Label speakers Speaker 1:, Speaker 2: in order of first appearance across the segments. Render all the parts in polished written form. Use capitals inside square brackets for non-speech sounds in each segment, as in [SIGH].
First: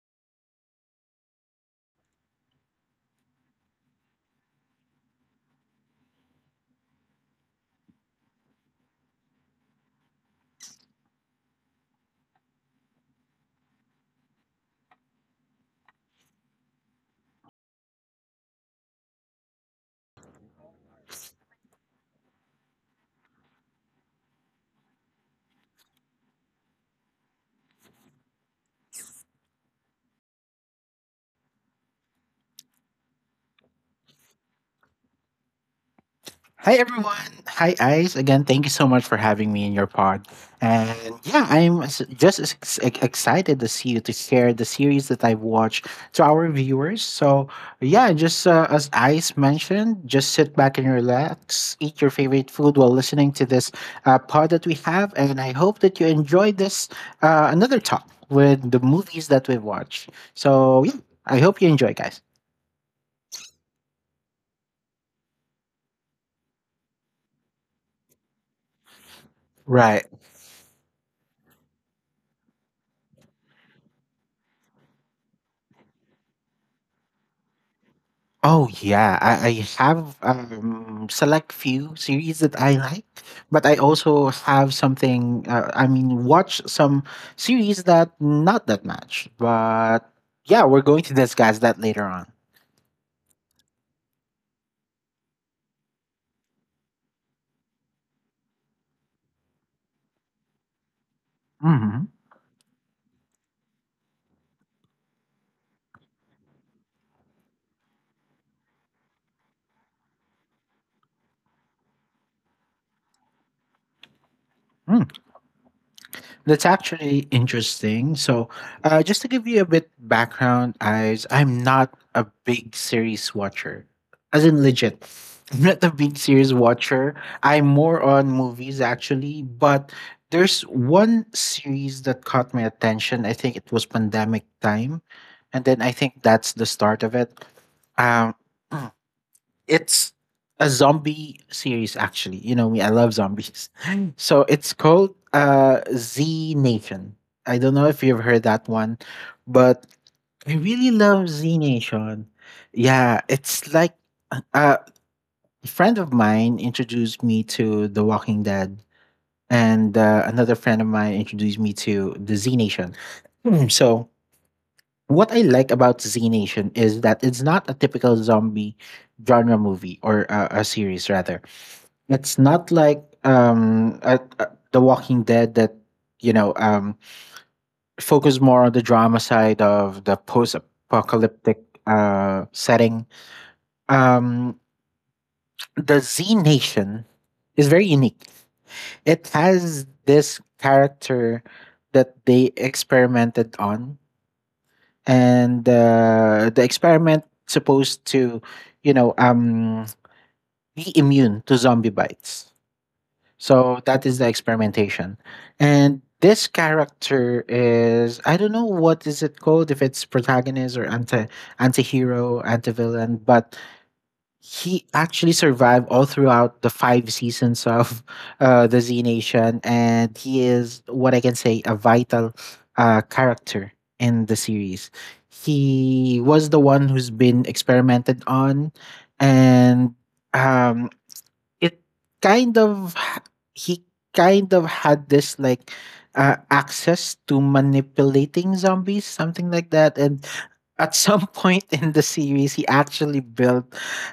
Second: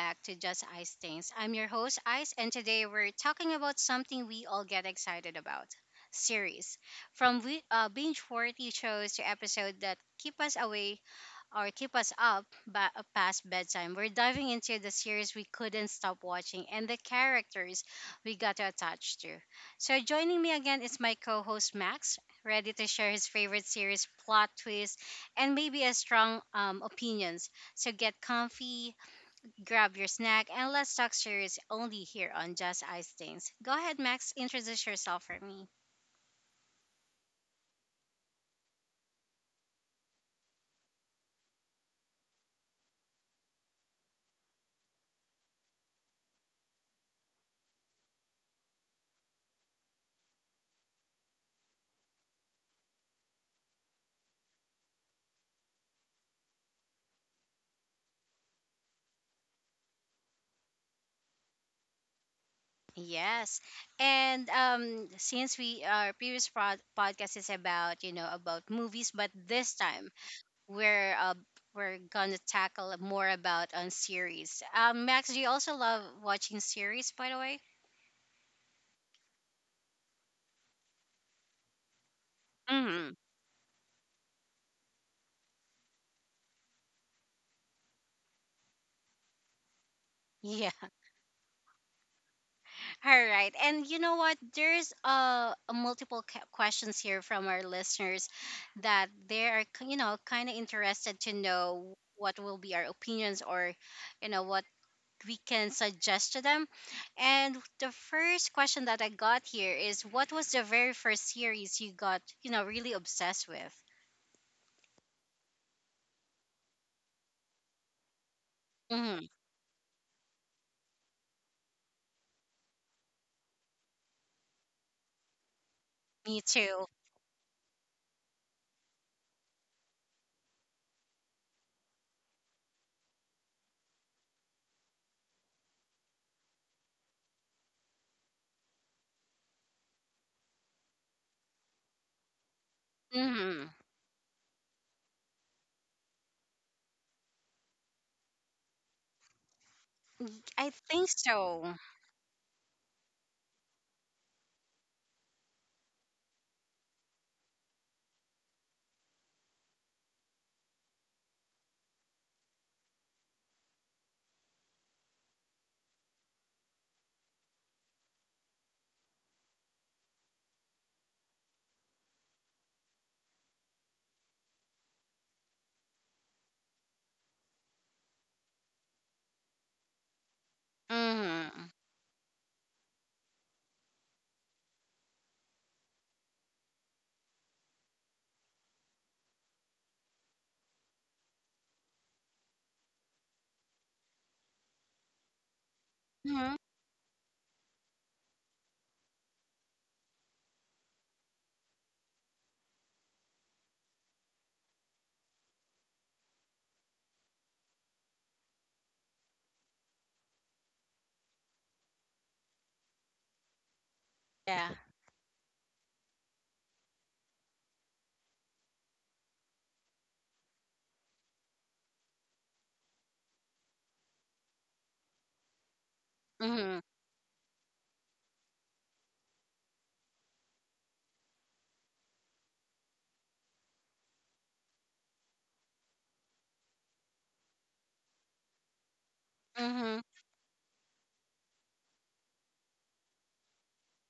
Speaker 1: back to Just Ice Things. I'm your host, Ice, and today we're talking about something we all get excited about: series. From binge worthy shows to episodes that keep us away or keep us up past bedtime. We're diving into the series we couldn't stop watching and the characters we got attached to. So, joining me again is my co host Max, ready to share his favorite series, plot twists, and maybe a strong opinions. So, get comfy, grab your snack, and let's talk series only here on Just Ice Things. Go ahead, Max, introduce yourself for me.
Speaker 2: Hi everyone. Hi Ice. Again, thank you so much for having me in your pod. And yeah, I'm just as excited to see you, to share the series that I've watched to our viewers. So yeah, just as Ice mentioned, just sit back and relax, eat your favorite food while listening to this pod that we have, and I hope that you enjoyed this another talk with the movies that we've watched. So yeah, I hope you enjoy, guys.
Speaker 1: Yes. And since we our previous prod podcast is about, you know, about movies, but this
Speaker 2: Right.
Speaker 1: time we're uh we're gonna tackle more about on series. Max, do you also love watching series by the way?
Speaker 2: Oh yeah, I have select few series that I like,
Speaker 1: Mm.
Speaker 2: but I also have something. I mean, watch some series that not that much, but yeah,
Speaker 1: Yeah.
Speaker 2: we're going to discuss that later on.
Speaker 1: [LAUGHS] All right. And you know what? There's multiple questions here from our listeners that you know, kind of interested to know
Speaker 2: Hmm.
Speaker 1: what will be our opinions or, you know, what we can suggest to them. And the first question that I got here is, what was the very first series you got, you know, really obsessed with?
Speaker 2: That's actually interesting. So, just
Speaker 1: Mm-hmm.
Speaker 2: to give you a bit background, as I'm not a big series watcher, as in legit. I'm not a big
Speaker 1: Me
Speaker 2: series
Speaker 1: too.
Speaker 2: watcher. I'm more on movies actually, but there's one series that caught my attention. I think it was pandemic time, and then I think that's the start of it. Um, it's a zombie series, actually. You know me, I love zombies.
Speaker 1: Mm-hmm.
Speaker 2: [LAUGHS] So it's called Z Nation. I don't know if you've heard that one, but I
Speaker 1: I
Speaker 2: really
Speaker 1: think
Speaker 2: love Z
Speaker 1: so.
Speaker 2: Nation. Yeah, it's like uh, a friend of mine introduced me to The Walking Dead, and another friend of mine introduced me to the Z Nation. Hmm. So, what I like about Z Nation is that it's not a typical zombie genre movie or a series, rather it's not like The Walking Dead that you know focus more on the drama side of the post-apocalyptic
Speaker 1: Mm-hmm.
Speaker 2: setting. Um, the Z Nation is very unique. It has this character that they experimented on, and
Speaker 1: Mm-hmm.
Speaker 2: the experiment supposed to you know be immune to zombie bites. So that is the experimentation. And this character is, I don't know what is it called, if it's protagonist or anti-hero, anti-villain, but
Speaker 1: Yeah.
Speaker 2: he actually survived all throughout the five seasons of the Z Nation, and he is what I can say a vital character in the series. He was the
Speaker 1: Mm-hmm.
Speaker 2: one who's been experimented on, and um, it kind of h- he kind of had this like access to manipulating zombies, something like that,
Speaker 1: Mm-hmm.
Speaker 2: and at some [LAUGHS] point in the series, he actually built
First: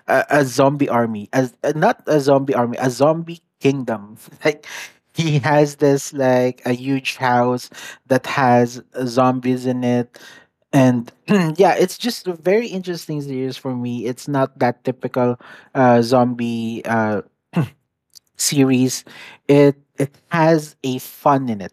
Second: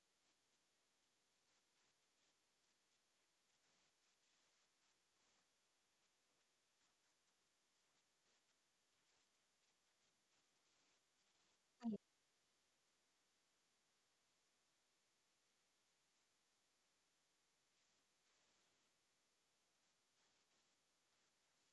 Speaker 2: a zombie army, as not a zombie army, a zombie kingdom. [LAUGHS] Like he has this like a huge house that has zombies in it, and [CLEARS THROAT] yeah, it's just a very interesting series for me. It's not that typical zombie series, it has a fun in it.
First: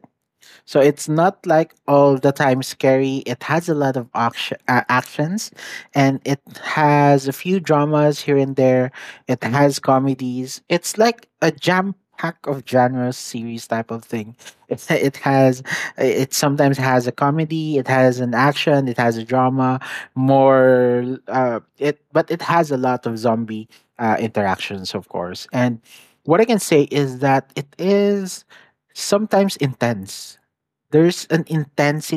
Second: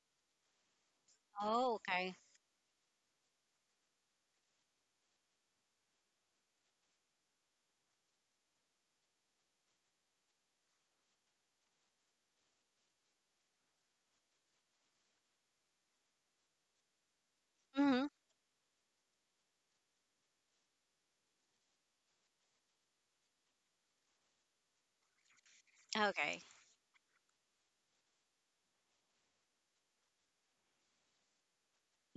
Speaker 2: So it's not
Speaker 1: Oh,
Speaker 2: like
Speaker 1: okay.
Speaker 2: all the time scary. It has a lot of action, actions, and it has a few dramas here and there. It has comedies. It's like a jam pack of genres series type of thing. It's, [LAUGHS] it has it sometimes has a comedy, it
Speaker 1: Mm-hmm.
Speaker 2: has an action, it has a drama, more it but it has a lot of zombie interactions, of course. And what
Speaker 1: Okay.
Speaker 2: I can say is that it is sometimes intense, there's an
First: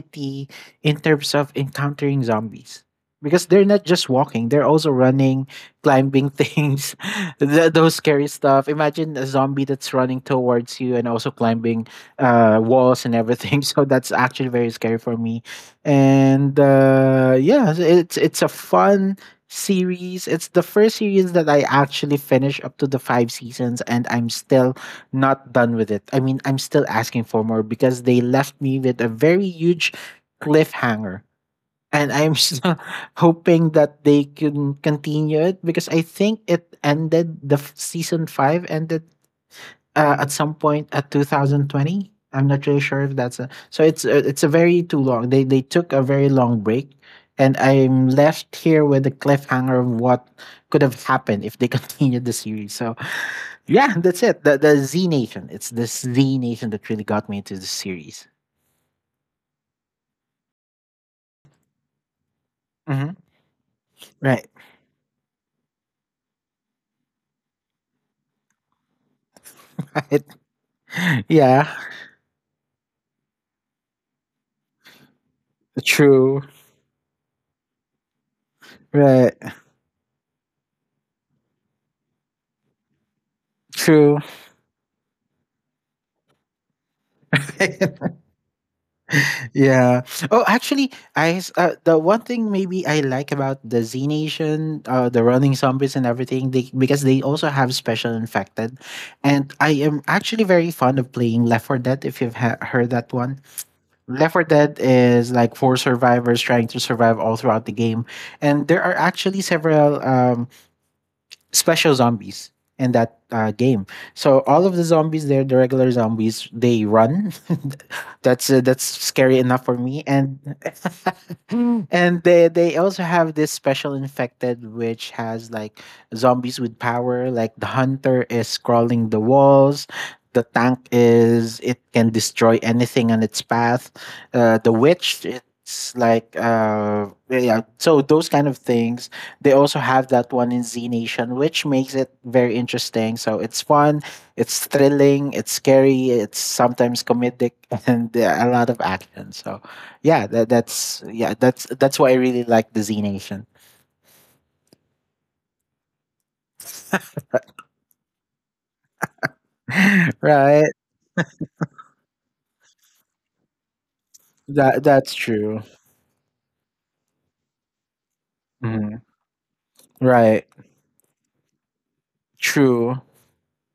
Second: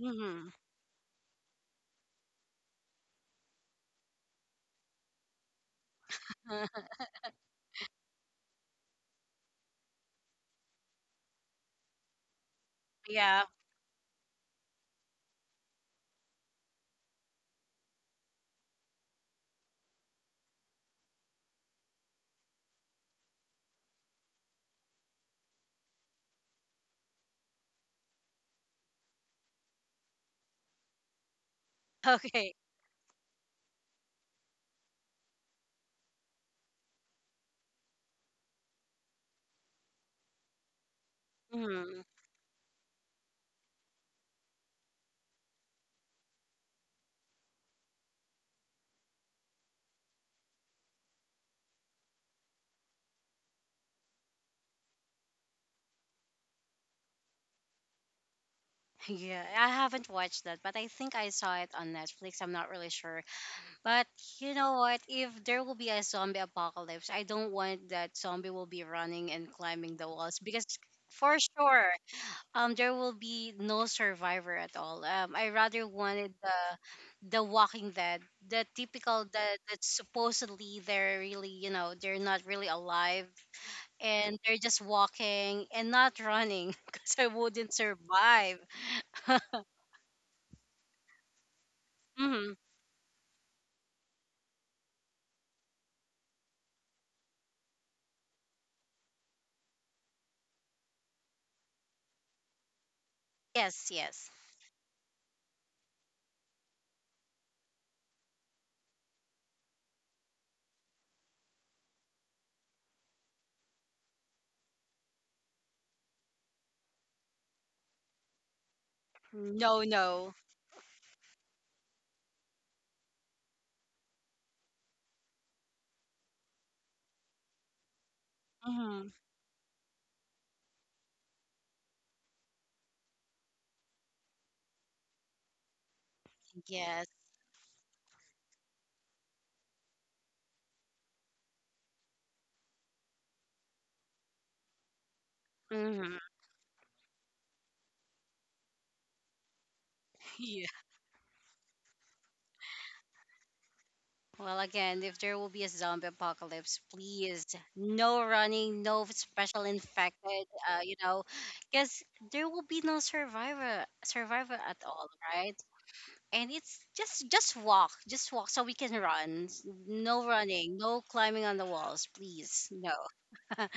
Speaker 1: Mm-hmm.
Speaker 2: in terms of encountering zombies, because they're not just walking, they're also running, climbing things.
Speaker 1: [LAUGHS]
Speaker 2: [LAUGHS] Those scary stuff, imagine a zombie that's running towards you and also climbing walls and
Speaker 1: yeah.
Speaker 2: everything. [LAUGHS] So that's actually very scary for me, and yeah, so it's a fun series. It's the first series that I actually finished up to the five seasons, and I'm still not done with it. I mean, I'm still asking for more because they left me with a very huge cliffhanger. And I'm [LAUGHS]
Speaker 1: Okay.
Speaker 2: still hoping that they can continue it because I think it ended, season five ended at some point at
Speaker 1: Mm-hmm.
Speaker 2: 2020. I'm not really sure if so it's a very too long. They took a very long break, and I'm left here with a cliffhanger of what could have happened if they [LAUGHS] continued the series. So yeah, that's it. The Z Nation. It's the Z Nation that really got me into the series.
Speaker 1: Yeah, I haven't watched that, but I think I saw it on Netflix. I'm not really
Speaker 2: Hmm.
Speaker 1: sure. But
Speaker 2: Right.
Speaker 1: you know what? If there will be a zombie apocalypse, I don't want that zombie will be running and climbing the
Speaker 2: [LAUGHS] Right.
Speaker 1: walls because for
Speaker 2: Yeah.
Speaker 1: sure, there will be no survivor at all. I rather wanted
Speaker 2: True.
Speaker 1: the Walking Dead, the typical
Speaker 2: Right.
Speaker 1: that that supposedly they're really, you know, they're not really alive
Speaker 2: True.
Speaker 1: and they're just walking and not running [LAUGHS] because I wouldn't
Speaker 2: [LAUGHS]
Speaker 1: survive.
Speaker 2: Yeah. Oh, actually, the one thing
Speaker 1: Hmm
Speaker 2: maybe I like about the Z Nation, the running zombies and everything, they, because they also have special infected, and I am actually very fond of playing Left 4 Dead. If you've heard that one,
Speaker 1: Yes, yes.
Speaker 2: Left 4 Dead is like four survivors trying to survive all throughout the game, and there are actually several special zombies in that game. So all of the zombies there, the regular zombies, they run. [LAUGHS] That's scary enough for
Speaker 1: No,
Speaker 2: me,
Speaker 1: no.
Speaker 2: and [GASPS] [LAUGHS] and they also have this special infected, which has like zombies with power, like the hunter is
Speaker 1: hmm
Speaker 2: crawling the walls, the tank, is it can destroy anything on its path, the witch, it's like
Speaker 1: Yes.
Speaker 2: yeah, so those kind of things, they also have that one in Z Nation, which makes it very interesting. So it's fun, it's thrilling, it's scary,
Speaker 1: hmm
Speaker 2: it's sometimes comedic, [LAUGHS] and a lot of action. So yeah, that,
Speaker 1: [LAUGHS]
Speaker 2: that's yeah, that's why I really like the Z Nation.
Speaker 1: Well, again, if there will be a zombie apocalypse, please, no running, no special
Speaker 2: [LAUGHS]
Speaker 1: infected.
Speaker 2: Right.
Speaker 1: You know, because there will be no survivor at all,
Speaker 2: That's
Speaker 1: right?
Speaker 2: true.
Speaker 1: And it's just walk, so we can
Speaker 2: Hmm.
Speaker 1: run. No
Speaker 2: Right.
Speaker 1: running, no climbing on the walls, please. No.
Speaker 2: True.
Speaker 1: [LAUGHS] And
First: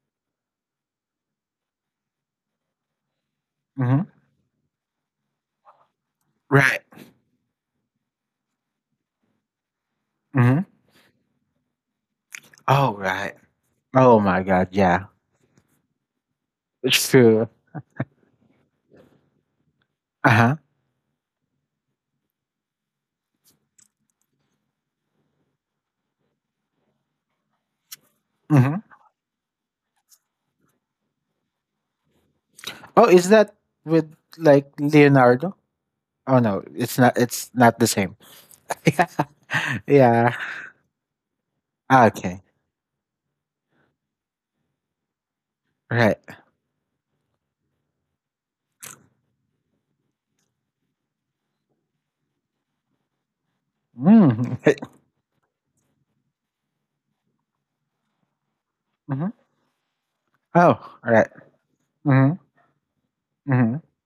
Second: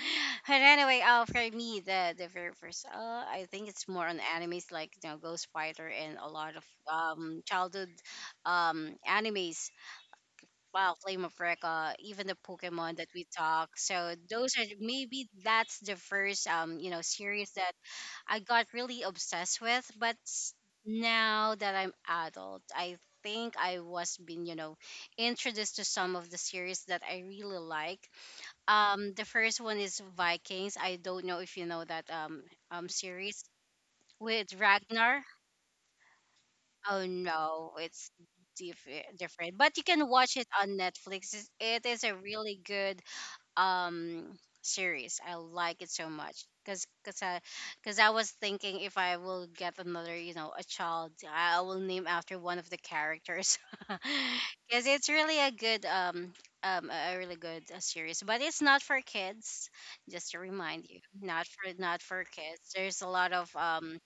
Speaker 1: anyway, for me, the very first, I think it's more
Speaker 2: Hmm.
Speaker 1: on animes, like, you know, Ghost Fighter and a lot of
Speaker 2: Right.
Speaker 1: childhood animes.
Speaker 2: Hmm.
Speaker 1: Wow, Flame of Recca, even the
Speaker 2: Oh,
Speaker 1: Pokemon that we
Speaker 2: right.
Speaker 1: talk. So
Speaker 2: Oh my
Speaker 1: those are
Speaker 2: God, yeah.
Speaker 1: maybe that's the first you know,
Speaker 2: It's true.
Speaker 1: series that I got really obsessed with.
Speaker 2: Uh-huh.
Speaker 1: Now that I'm adult, I think I was being, you know, introduced to some of the series that I really like.
Speaker 2: Hmm.
Speaker 1: The first one is Vikings. I don't know if you know that
Speaker 2: Oh, is
Speaker 1: series
Speaker 2: that with
Speaker 1: with
Speaker 2: like
Speaker 1: Ragnar.
Speaker 2: Leonardo? Oh no,
Speaker 1: Oh
Speaker 2: it's
Speaker 1: no,
Speaker 2: not the
Speaker 1: it's
Speaker 2: same.
Speaker 1: diff-
Speaker 2: [LAUGHS] Yeah.
Speaker 1: different. But you can
Speaker 2: Yeah.
Speaker 1: watch it on Netflix. It's- it is
Speaker 2: Ah,
Speaker 1: a
Speaker 2: okay.
Speaker 1: really good um series. I like it so
Speaker 2: Right.
Speaker 1: much because 'cause I was thinking if I will get another, you know, a child, I will name after one of the characters. [LAUGHS]
Speaker 2: Mm.
Speaker 1: Because
Speaker 2: [LAUGHS]
Speaker 1: it's really a good a really good series, but it's not for
Speaker 2: Mhm.
Speaker 1: kids. Just to remind
Speaker 2: Oh,
Speaker 1: you,
Speaker 2: right.
Speaker 1: not for
Speaker 2: Mm-hmm.
Speaker 1: kids. There's a lot of
Speaker 2: Mm-hmm.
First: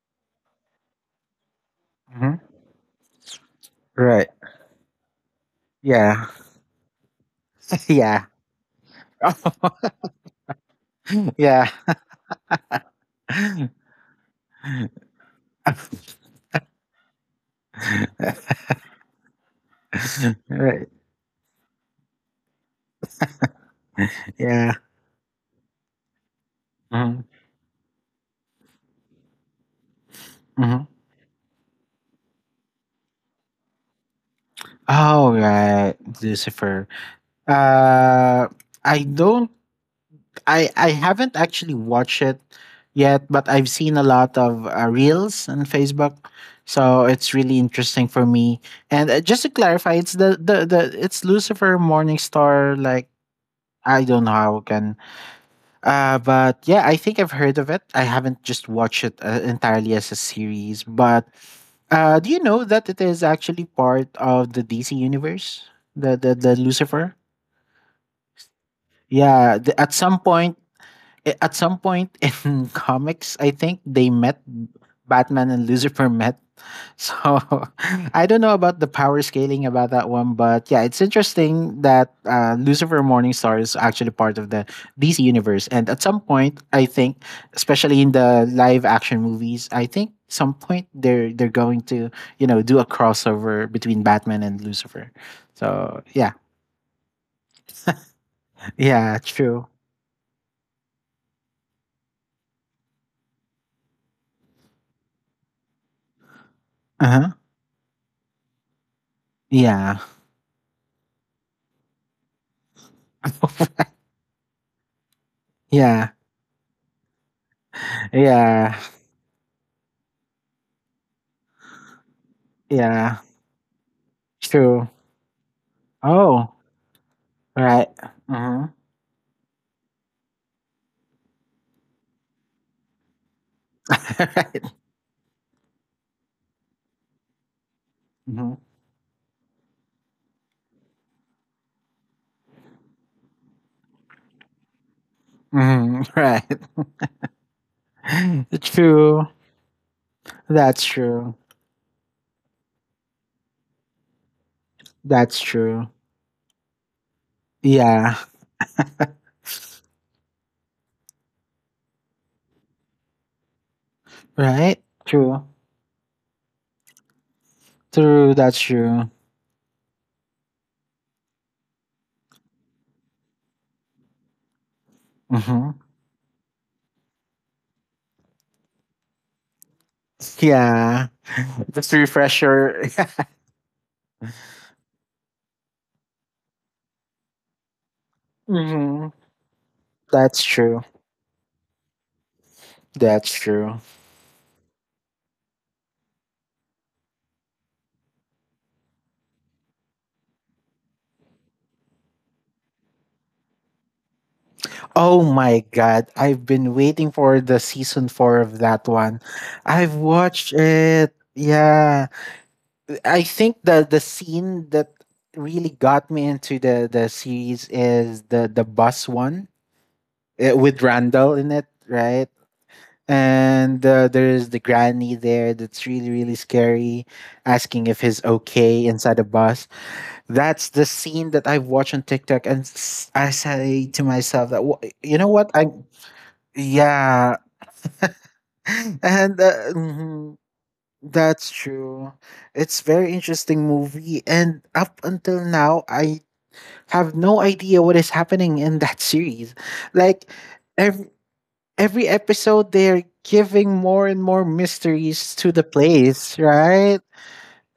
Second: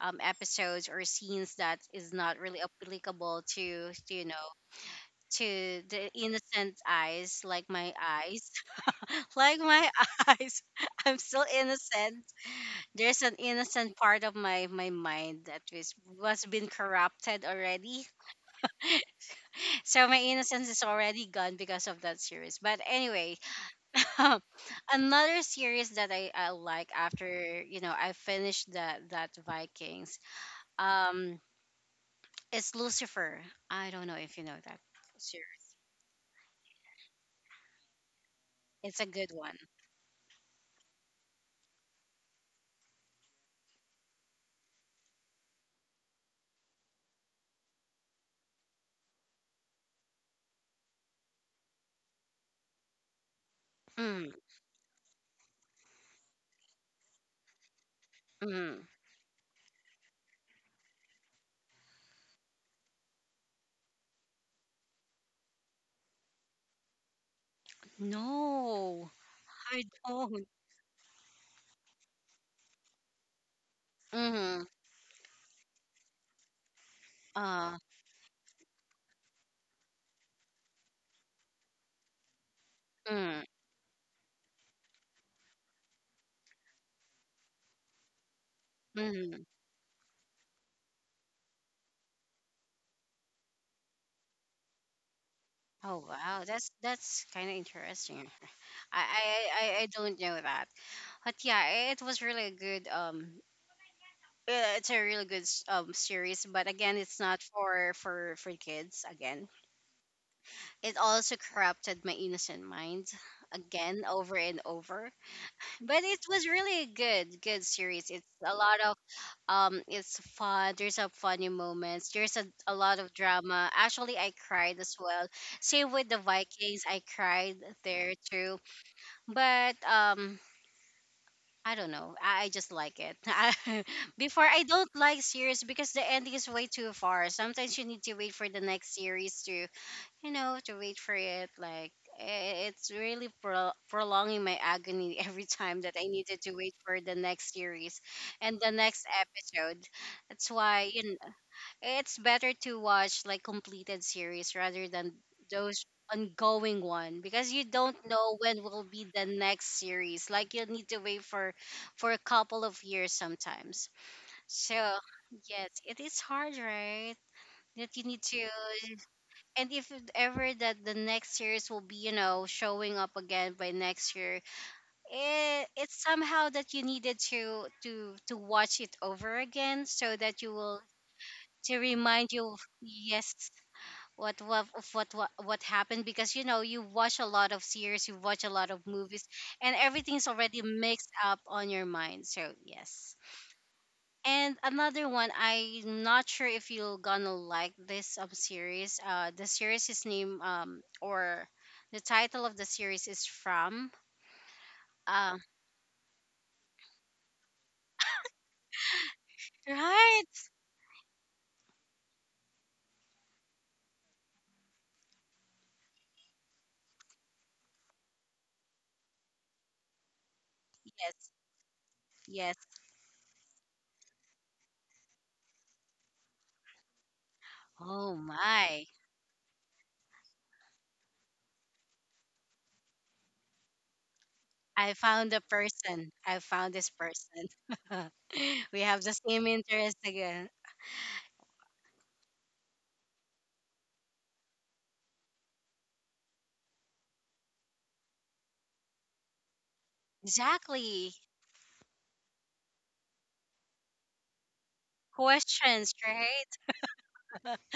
Speaker 1: episodes or scenes that is not
Speaker 2: Hmm.
Speaker 1: really applicable to, you
Speaker 2: Right.
Speaker 1: know, to the
Speaker 2: Yeah.
Speaker 1: innocent eyes like my
Speaker 2: [LAUGHS] Yeah.
Speaker 1: eyes. [LAUGHS] Like my
Speaker 2: [LAUGHS]
Speaker 1: [LAUGHS] eyes, I'm
Speaker 2: [LAUGHS]
Speaker 1: still
Speaker 2: Yeah.
Speaker 1: innocent. There's an
Speaker 2: [LAUGHS]
Speaker 1: innocent part of my my mind that was been corrupted already, so my innocence is
Speaker 2: Right.
Speaker 1: already gone because of that series. But anyway,
Speaker 2: Yeah.
Speaker 1: [LAUGHS] another series that I like
Speaker 2: Mhm,
Speaker 1: after, you know, I finished that Vikings.
Speaker 2: mhm.
Speaker 1: Um, It's Lucifer. I don't know if you know that
Speaker 2: Oh,
Speaker 1: series.
Speaker 2: right, Lucifer. Uh,
Speaker 1: It's
Speaker 2: I
Speaker 1: a good
Speaker 2: don't.
Speaker 1: one.
Speaker 2: I haven't actually watched it yet, but I've seen a lot of reels on Facebook, so it's really interesting for me. And just to clarify, it's the it's Lucifer Morningstar. Like, I don't
Speaker 1: Mm,
Speaker 2: know how I can. But yeah, I think I've heard of it. I haven't just
Speaker 1: mm.
Speaker 2: watched it entirely as a series. But do you know that it is actually part of the DC universe? The Lucifer.
Speaker 1: No,
Speaker 2: Yeah,
Speaker 1: I
Speaker 2: at some
Speaker 1: don't.
Speaker 2: point, eh, at some point [LAUGHS] in comics, I think they met.
Speaker 1: Mm,
Speaker 2: Batman and Lucifer [LAUGHS] met, so [LAUGHS]
Speaker 1: uh,
Speaker 2: I don't know about the power scaling about that one, but yeah, it's interesting that Lucifer
Speaker 1: mm,
Speaker 2: Morningstar is actually part of the DC universe. And at some point, I think, especially in the live action
Speaker 1: mm.
Speaker 2: movies, I think some point they're going to you know do a crossover between Batman and Lucifer. So
Speaker 1: Oh
Speaker 2: yeah.
Speaker 1: wow, that's kind of interesting. I, I
Speaker 2: Yeah,
Speaker 1: I
Speaker 2: true.
Speaker 1: I I don't know that, but yeah, it was really a good. It's a really good series, but again,
Speaker 2: Uh
Speaker 1: it's not
Speaker 2: huh.
Speaker 1: for kids. Again,
Speaker 2: Yeah,
Speaker 1: it also corrupted my innocent mind
Speaker 2: [LAUGHS]
Speaker 1: again over and over. But
Speaker 2: yeah,
Speaker 1: it was really a good good series. It's a lot
Speaker 2: yeah,
Speaker 1: of um, it's fun. There's a funny moments, there's a lot of
Speaker 2: yeah,
Speaker 1: drama. Actually I cried
Speaker 2: true.
Speaker 1: as well, same with the
Speaker 2: Oh,
Speaker 1: Vikings. I cried
Speaker 2: right.
Speaker 1: there
Speaker 2: Uh
Speaker 1: too.
Speaker 2: huh.
Speaker 1: But um, I don't know, I just like it. [LAUGHS] Before I
Speaker 2: [LAUGHS] Right.
Speaker 1: don't like series because the ending is way too far, sometimes you need to wait for
Speaker 2: Mm-hmm.
Speaker 1: the next series to, you know, to wait for it. Like it's really prolonging my agony [LAUGHS] every time that
Speaker 2: Mhm,
Speaker 1: I
Speaker 2: [LAUGHS]
Speaker 1: needed to
Speaker 2: right.
Speaker 1: wait for the next series and
Speaker 2: [LAUGHS]
Speaker 1: the next
Speaker 2: True.
Speaker 1: episode. That's
Speaker 2: That's
Speaker 1: why, you know,
Speaker 2: true.
Speaker 1: it's better to watch like completed series rather than
Speaker 2: That's
Speaker 1: those
Speaker 2: true.
Speaker 1: ongoing one, because you don't
Speaker 2: Yeah.
Speaker 1: know when will be the next series. Like you'll need to wait for a couple of years sometimes, so
Speaker 2: Right? True.
Speaker 1: yes, it is hard, right? That you need
Speaker 2: True.
Speaker 1: to.
Speaker 2: That's true.
Speaker 1: And if it ever that the next series will be, you know, showing up again by next year,
Speaker 2: Hmm.
Speaker 1: it's somehow that you needed to watch it over again, so that you will
Speaker 2: Yeah.
Speaker 1: to
Speaker 2: Just to
Speaker 1: remind
Speaker 2: refresh
Speaker 1: you of-
Speaker 2: your.
Speaker 1: yes, what of what happened, because you know, you watch a lot of series, you watch a
Speaker 2: [LAUGHS]
Speaker 1: lot of
Speaker 2: Hmm.
Speaker 1: movies, and everything's
Speaker 2: That's
Speaker 1: already
Speaker 2: true.
Speaker 1: mixed up on your mind. So yes.
Speaker 2: That's true.
Speaker 1: And another one, I'm not sure if you're gonna like this series. The series is named or the title of the series is From.
Speaker 2: Oh
Speaker 1: Uh,
Speaker 2: my God. I've been waiting for the season four of that one. I've
Speaker 1: right?
Speaker 2: watched it. Yeah. I think the scene that really got me into the series is the bus one, with
Speaker 1: Yes,
Speaker 2: Randall in it, right?
Speaker 1: yes.
Speaker 2: And there's the granny there that's really, really scary, asking if
Speaker 1: Oh
Speaker 2: he's okay
Speaker 1: my!
Speaker 2: inside the bus. That's the scene that I watch on TikTok, and I say to myself that,
Speaker 1: I
Speaker 2: you know
Speaker 1: found a
Speaker 2: what? I"
Speaker 1: person. I found this
Speaker 2: yeah,
Speaker 1: person. [LAUGHS] We
Speaker 2: [LAUGHS]
Speaker 1: have the
Speaker 2: and
Speaker 1: same interest
Speaker 2: mhm,
Speaker 1: again.
Speaker 2: that's true. It's very interesting movie, and up until now, I have no idea what is happening in that [LAUGHS] series. Like, ev
Speaker 1: Exactly.
Speaker 2: every episode they're giving more and more mysteries to the
Speaker 1: Questions,
Speaker 2: place,
Speaker 1: right?
Speaker 2: right?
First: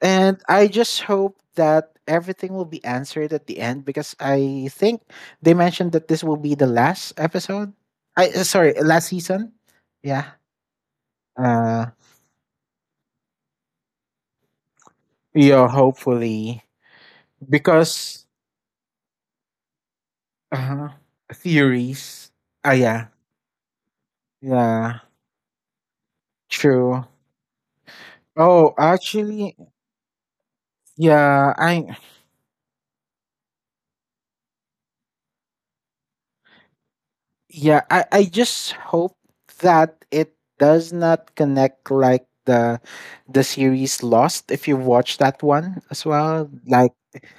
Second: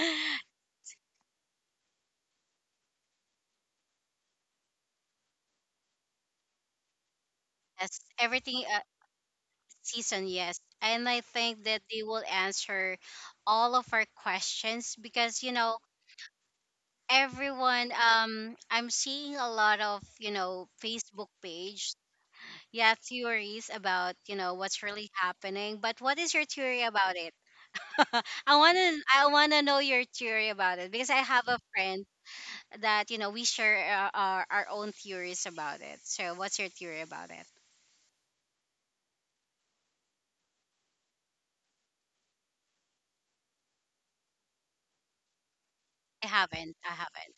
Speaker 2: And I just hope that everything will be answered at the end because I think they mentioned that this will be the last episode.
Speaker 1: Yes,
Speaker 2: I
Speaker 1: everything.
Speaker 2: sorry, last season. Yeah.
Speaker 1: Season, yes. And I think that
Speaker 2: Uh
Speaker 1: they will answer all of our questions because, you
Speaker 2: yeah,
Speaker 1: know,
Speaker 2: hopefully,
Speaker 1: everyone,
Speaker 2: because
Speaker 1: I'm seeing a lot of, you know,
Speaker 2: uh
Speaker 1: Facebook page,
Speaker 2: theories. Ah
Speaker 1: yeah,
Speaker 2: yeah.
Speaker 1: theories about, you know, what's
Speaker 2: Yeah,
Speaker 1: really happening. But what is your theory
Speaker 2: true.
Speaker 1: about it? [LAUGHS]
Speaker 2: Oh,
Speaker 1: I want
Speaker 2: actually,
Speaker 1: to know your theory about it because I have
Speaker 2: yeah,
Speaker 1: a
Speaker 2: I
Speaker 1: friend that, you know, we share our own theories about it. So what's your theory about it?
Speaker 2: Yeah, I just hope that it does not connect like the series Lost, if you watch that one as
Speaker 1: I
Speaker 2: well.
Speaker 1: haven't, I
Speaker 2: Like.
Speaker 1: haven't.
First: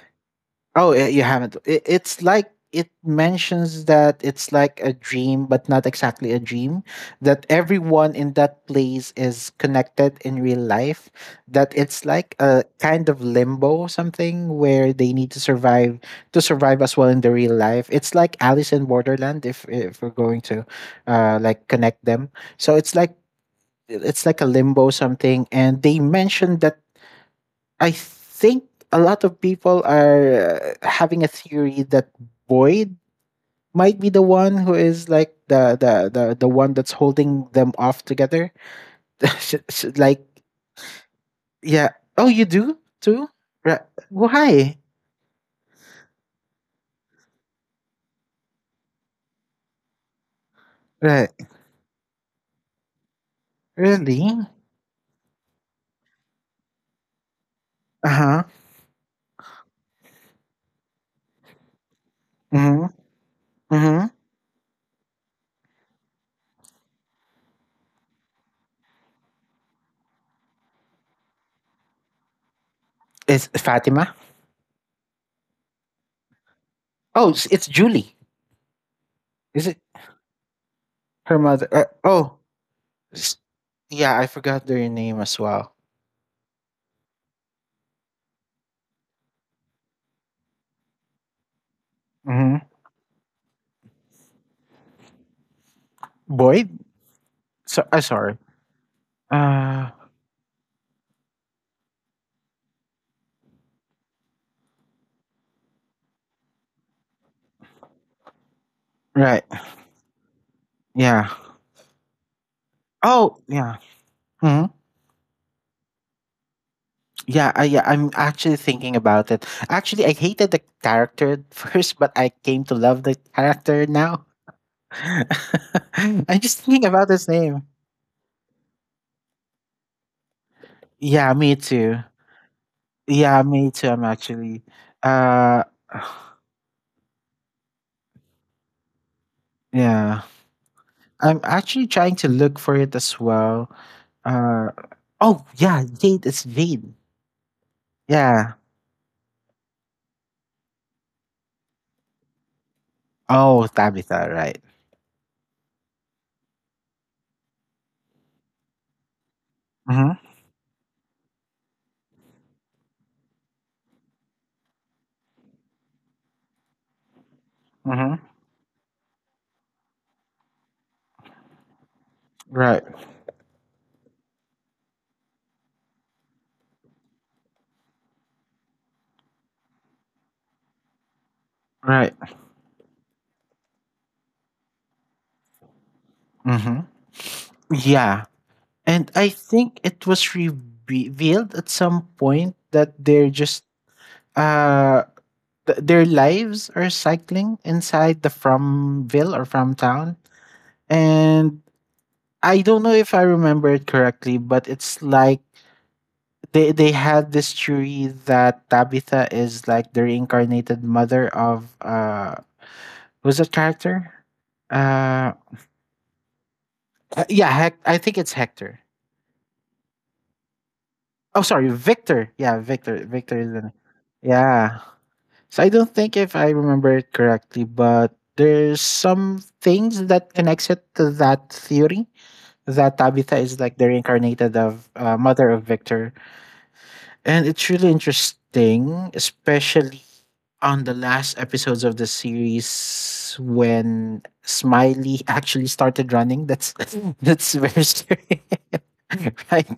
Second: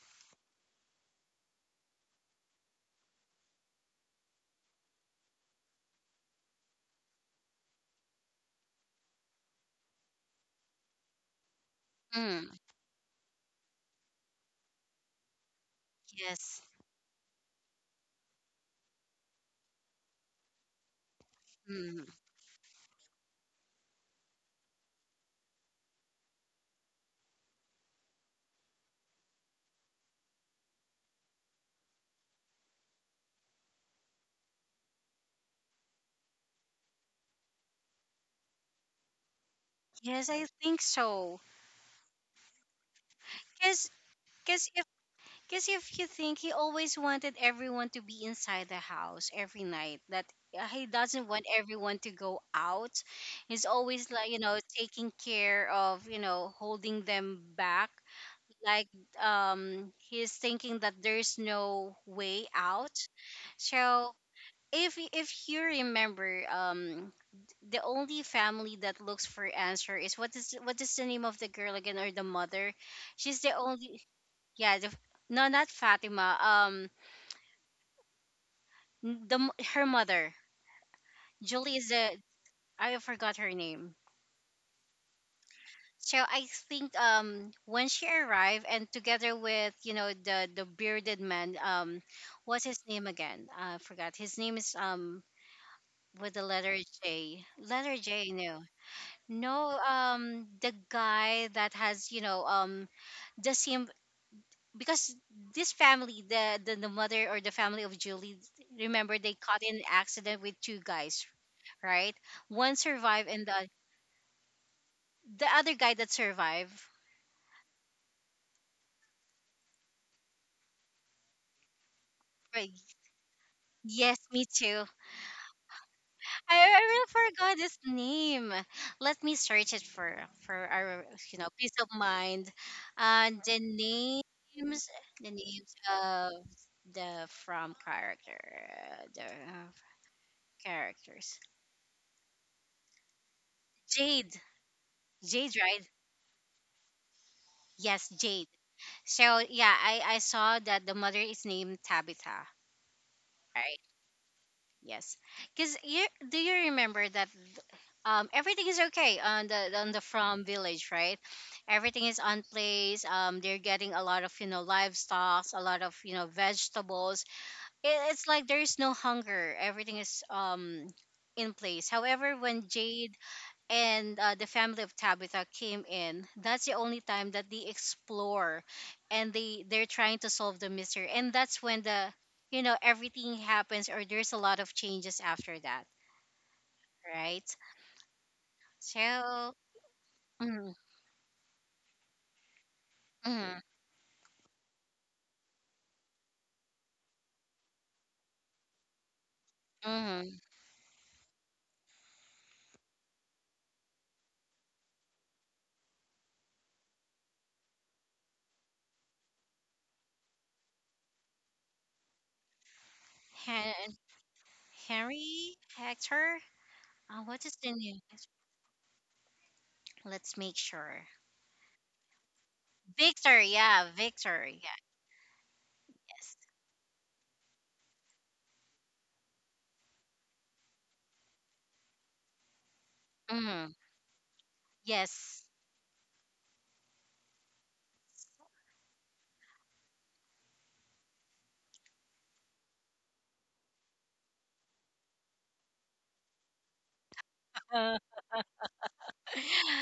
Speaker 2: Oh, yeah, you haven't. It's like it mentions that it's like a dream, but not exactly a dream. That everyone in that place is connected in real life. That it's like
Speaker 1: Mm,
Speaker 2: a kind of limbo, something, where they need to
Speaker 1: yes.
Speaker 2: survive as well in the real life. It's like Alice in Borderland, if we're going to, like, connect
Speaker 1: Mm.
Speaker 2: them. So it's like a limbo something, and they mentioned that I think a lot of people are having a theory that Boyd might be the one who is like the one that's holding them off together. [LAUGHS] Like,
Speaker 1: Yes, I think so.
Speaker 2: yeah. Oh, you do too? Right.
Speaker 1: Cause, cause
Speaker 2: Why?
Speaker 1: if, 'cause if you think he always wanted everyone to be inside the house every night, that he doesn't
Speaker 2: Right.
Speaker 1: want everyone to go out. He's always like,
Speaker 2: Really?
Speaker 1: you know, taking care of, you know, holding them back.
Speaker 2: Uh huh.
Speaker 1: Like, he's thinking that there's no way
Speaker 2: Mm hmm.
Speaker 1: out.
Speaker 2: Mm hmm.
Speaker 1: So if you remember, the only family that looks for answer is what is the name of the girl again, or the mother? She's
Speaker 2: It's
Speaker 1: the only,
Speaker 2: Fatima.
Speaker 1: yeah, the, no, not Fatima, um,
Speaker 2: Oh, it's Julie.
Speaker 1: the
Speaker 2: Is it
Speaker 1: her mother.
Speaker 2: her mother?
Speaker 1: Julie is the,
Speaker 2: Oh,
Speaker 1: I forgot
Speaker 2: s-
Speaker 1: her name.
Speaker 2: yeah. I forgot their name as well.
Speaker 1: So I think um, when she arrived and together with, you know, the bearded man, um,
Speaker 2: Mm hmm.
Speaker 1: what's his name again? I forgot his name, is um, with the
Speaker 2: Boyd.
Speaker 1: letter J,
Speaker 2: So, sorry.
Speaker 1: No, no,
Speaker 2: Uh,
Speaker 1: um, the guy that has, you know, um, the same, because this family, the mother or the family of Julie, remember, they
Speaker 2: right.
Speaker 1: caught in an accident with two guys,
Speaker 2: Yeah.
Speaker 1: right? One survived,
Speaker 2: Oh,
Speaker 1: and the
Speaker 2: yeah. Hmm.
Speaker 1: other guy that survived,
Speaker 2: Yeah, yeah, I'm actually thinking about it. Actually, I hated the character at [LAUGHS] first, but I came
Speaker 1: right?
Speaker 2: to love the character
Speaker 1: Yes,
Speaker 2: now.
Speaker 1: me too.
Speaker 2: [LAUGHS] I'm just
Speaker 1: I
Speaker 2: thinking
Speaker 1: really
Speaker 2: about his
Speaker 1: forgot
Speaker 2: name.
Speaker 1: his name. Let me search it for our,
Speaker 2: Yeah,
Speaker 1: you know,
Speaker 2: me
Speaker 1: peace of
Speaker 2: too.
Speaker 1: mind. And
Speaker 2: Yeah,
Speaker 1: the
Speaker 2: me too. I'm actually.
Speaker 1: names, the
Speaker 2: Uh,
Speaker 1: names of
Speaker 2: [SIGHS]
Speaker 1: the from character the uh,
Speaker 2: yeah,
Speaker 1: characters.
Speaker 2: I'm actually trying to look for it as well.
Speaker 1: Jade,
Speaker 2: Uh, oh
Speaker 1: Jade,
Speaker 2: yeah,
Speaker 1: right?
Speaker 2: Jade is Jade.
Speaker 1: Yes, Jade.
Speaker 2: Yeah.
Speaker 1: So yeah, I saw that the mother is named Tabitha,
Speaker 2: Oh,
Speaker 1: right?
Speaker 2: Tabitha, right.
Speaker 1: Yes, because you, do you remember that um, everything is okay on the
Speaker 2: Mm-hmm.
Speaker 1: From village, right? Everything is on place. They're getting a lot of, you know, livestock, a lot of, you know, vegetables.
Speaker 2: Mm-hmm.
Speaker 1: It's like there is no hunger. Everything is um, in place. However, when
Speaker 2: Right.
Speaker 1: Jade and the family of Tabitha came in, that's the only time that they explore, and they're trying to solve the mystery. And that's when the,
Speaker 2: Right.
Speaker 1: you know, everything happens, or there's a lot of changes after that,
Speaker 2: Mm-hmm.
Speaker 1: right?
Speaker 2: Yeah. And I
Speaker 1: So
Speaker 2: think it was
Speaker 1: mm,
Speaker 2: revealed at some point that they're
Speaker 1: mm,
Speaker 2: just uh their lives are cycling inside the Fromville or From Town.
Speaker 1: mm.
Speaker 2: And I don't know if I remember it correctly, but it's like they had this theory that Tabitha is like the reincarnated mother of who's that
Speaker 1: Hen-
Speaker 2: character? Uh
Speaker 1: Henry, Hector, what
Speaker 2: yeah,
Speaker 1: is the name?
Speaker 2: I think it's Hector.
Speaker 1: Let's make sure.
Speaker 2: Oh sorry, Victor. Yeah, Victor. Victor is the name.
Speaker 1: Victor, yeah,
Speaker 2: Yeah. So I don't think
Speaker 1: yes,
Speaker 2: if I remember it correctly, but there's some things that connects it to that theory that Tabitha is
Speaker 1: mm,
Speaker 2: like the reincarnated of
Speaker 1: yes.
Speaker 2: mother of Victor, and it's really interesting, especially on the last episodes of the series when Smiley [LAUGHS] actually started running. That's [LAUGHS] that's very
Speaker 1: Uh,
Speaker 2: scary, [LAUGHS] right?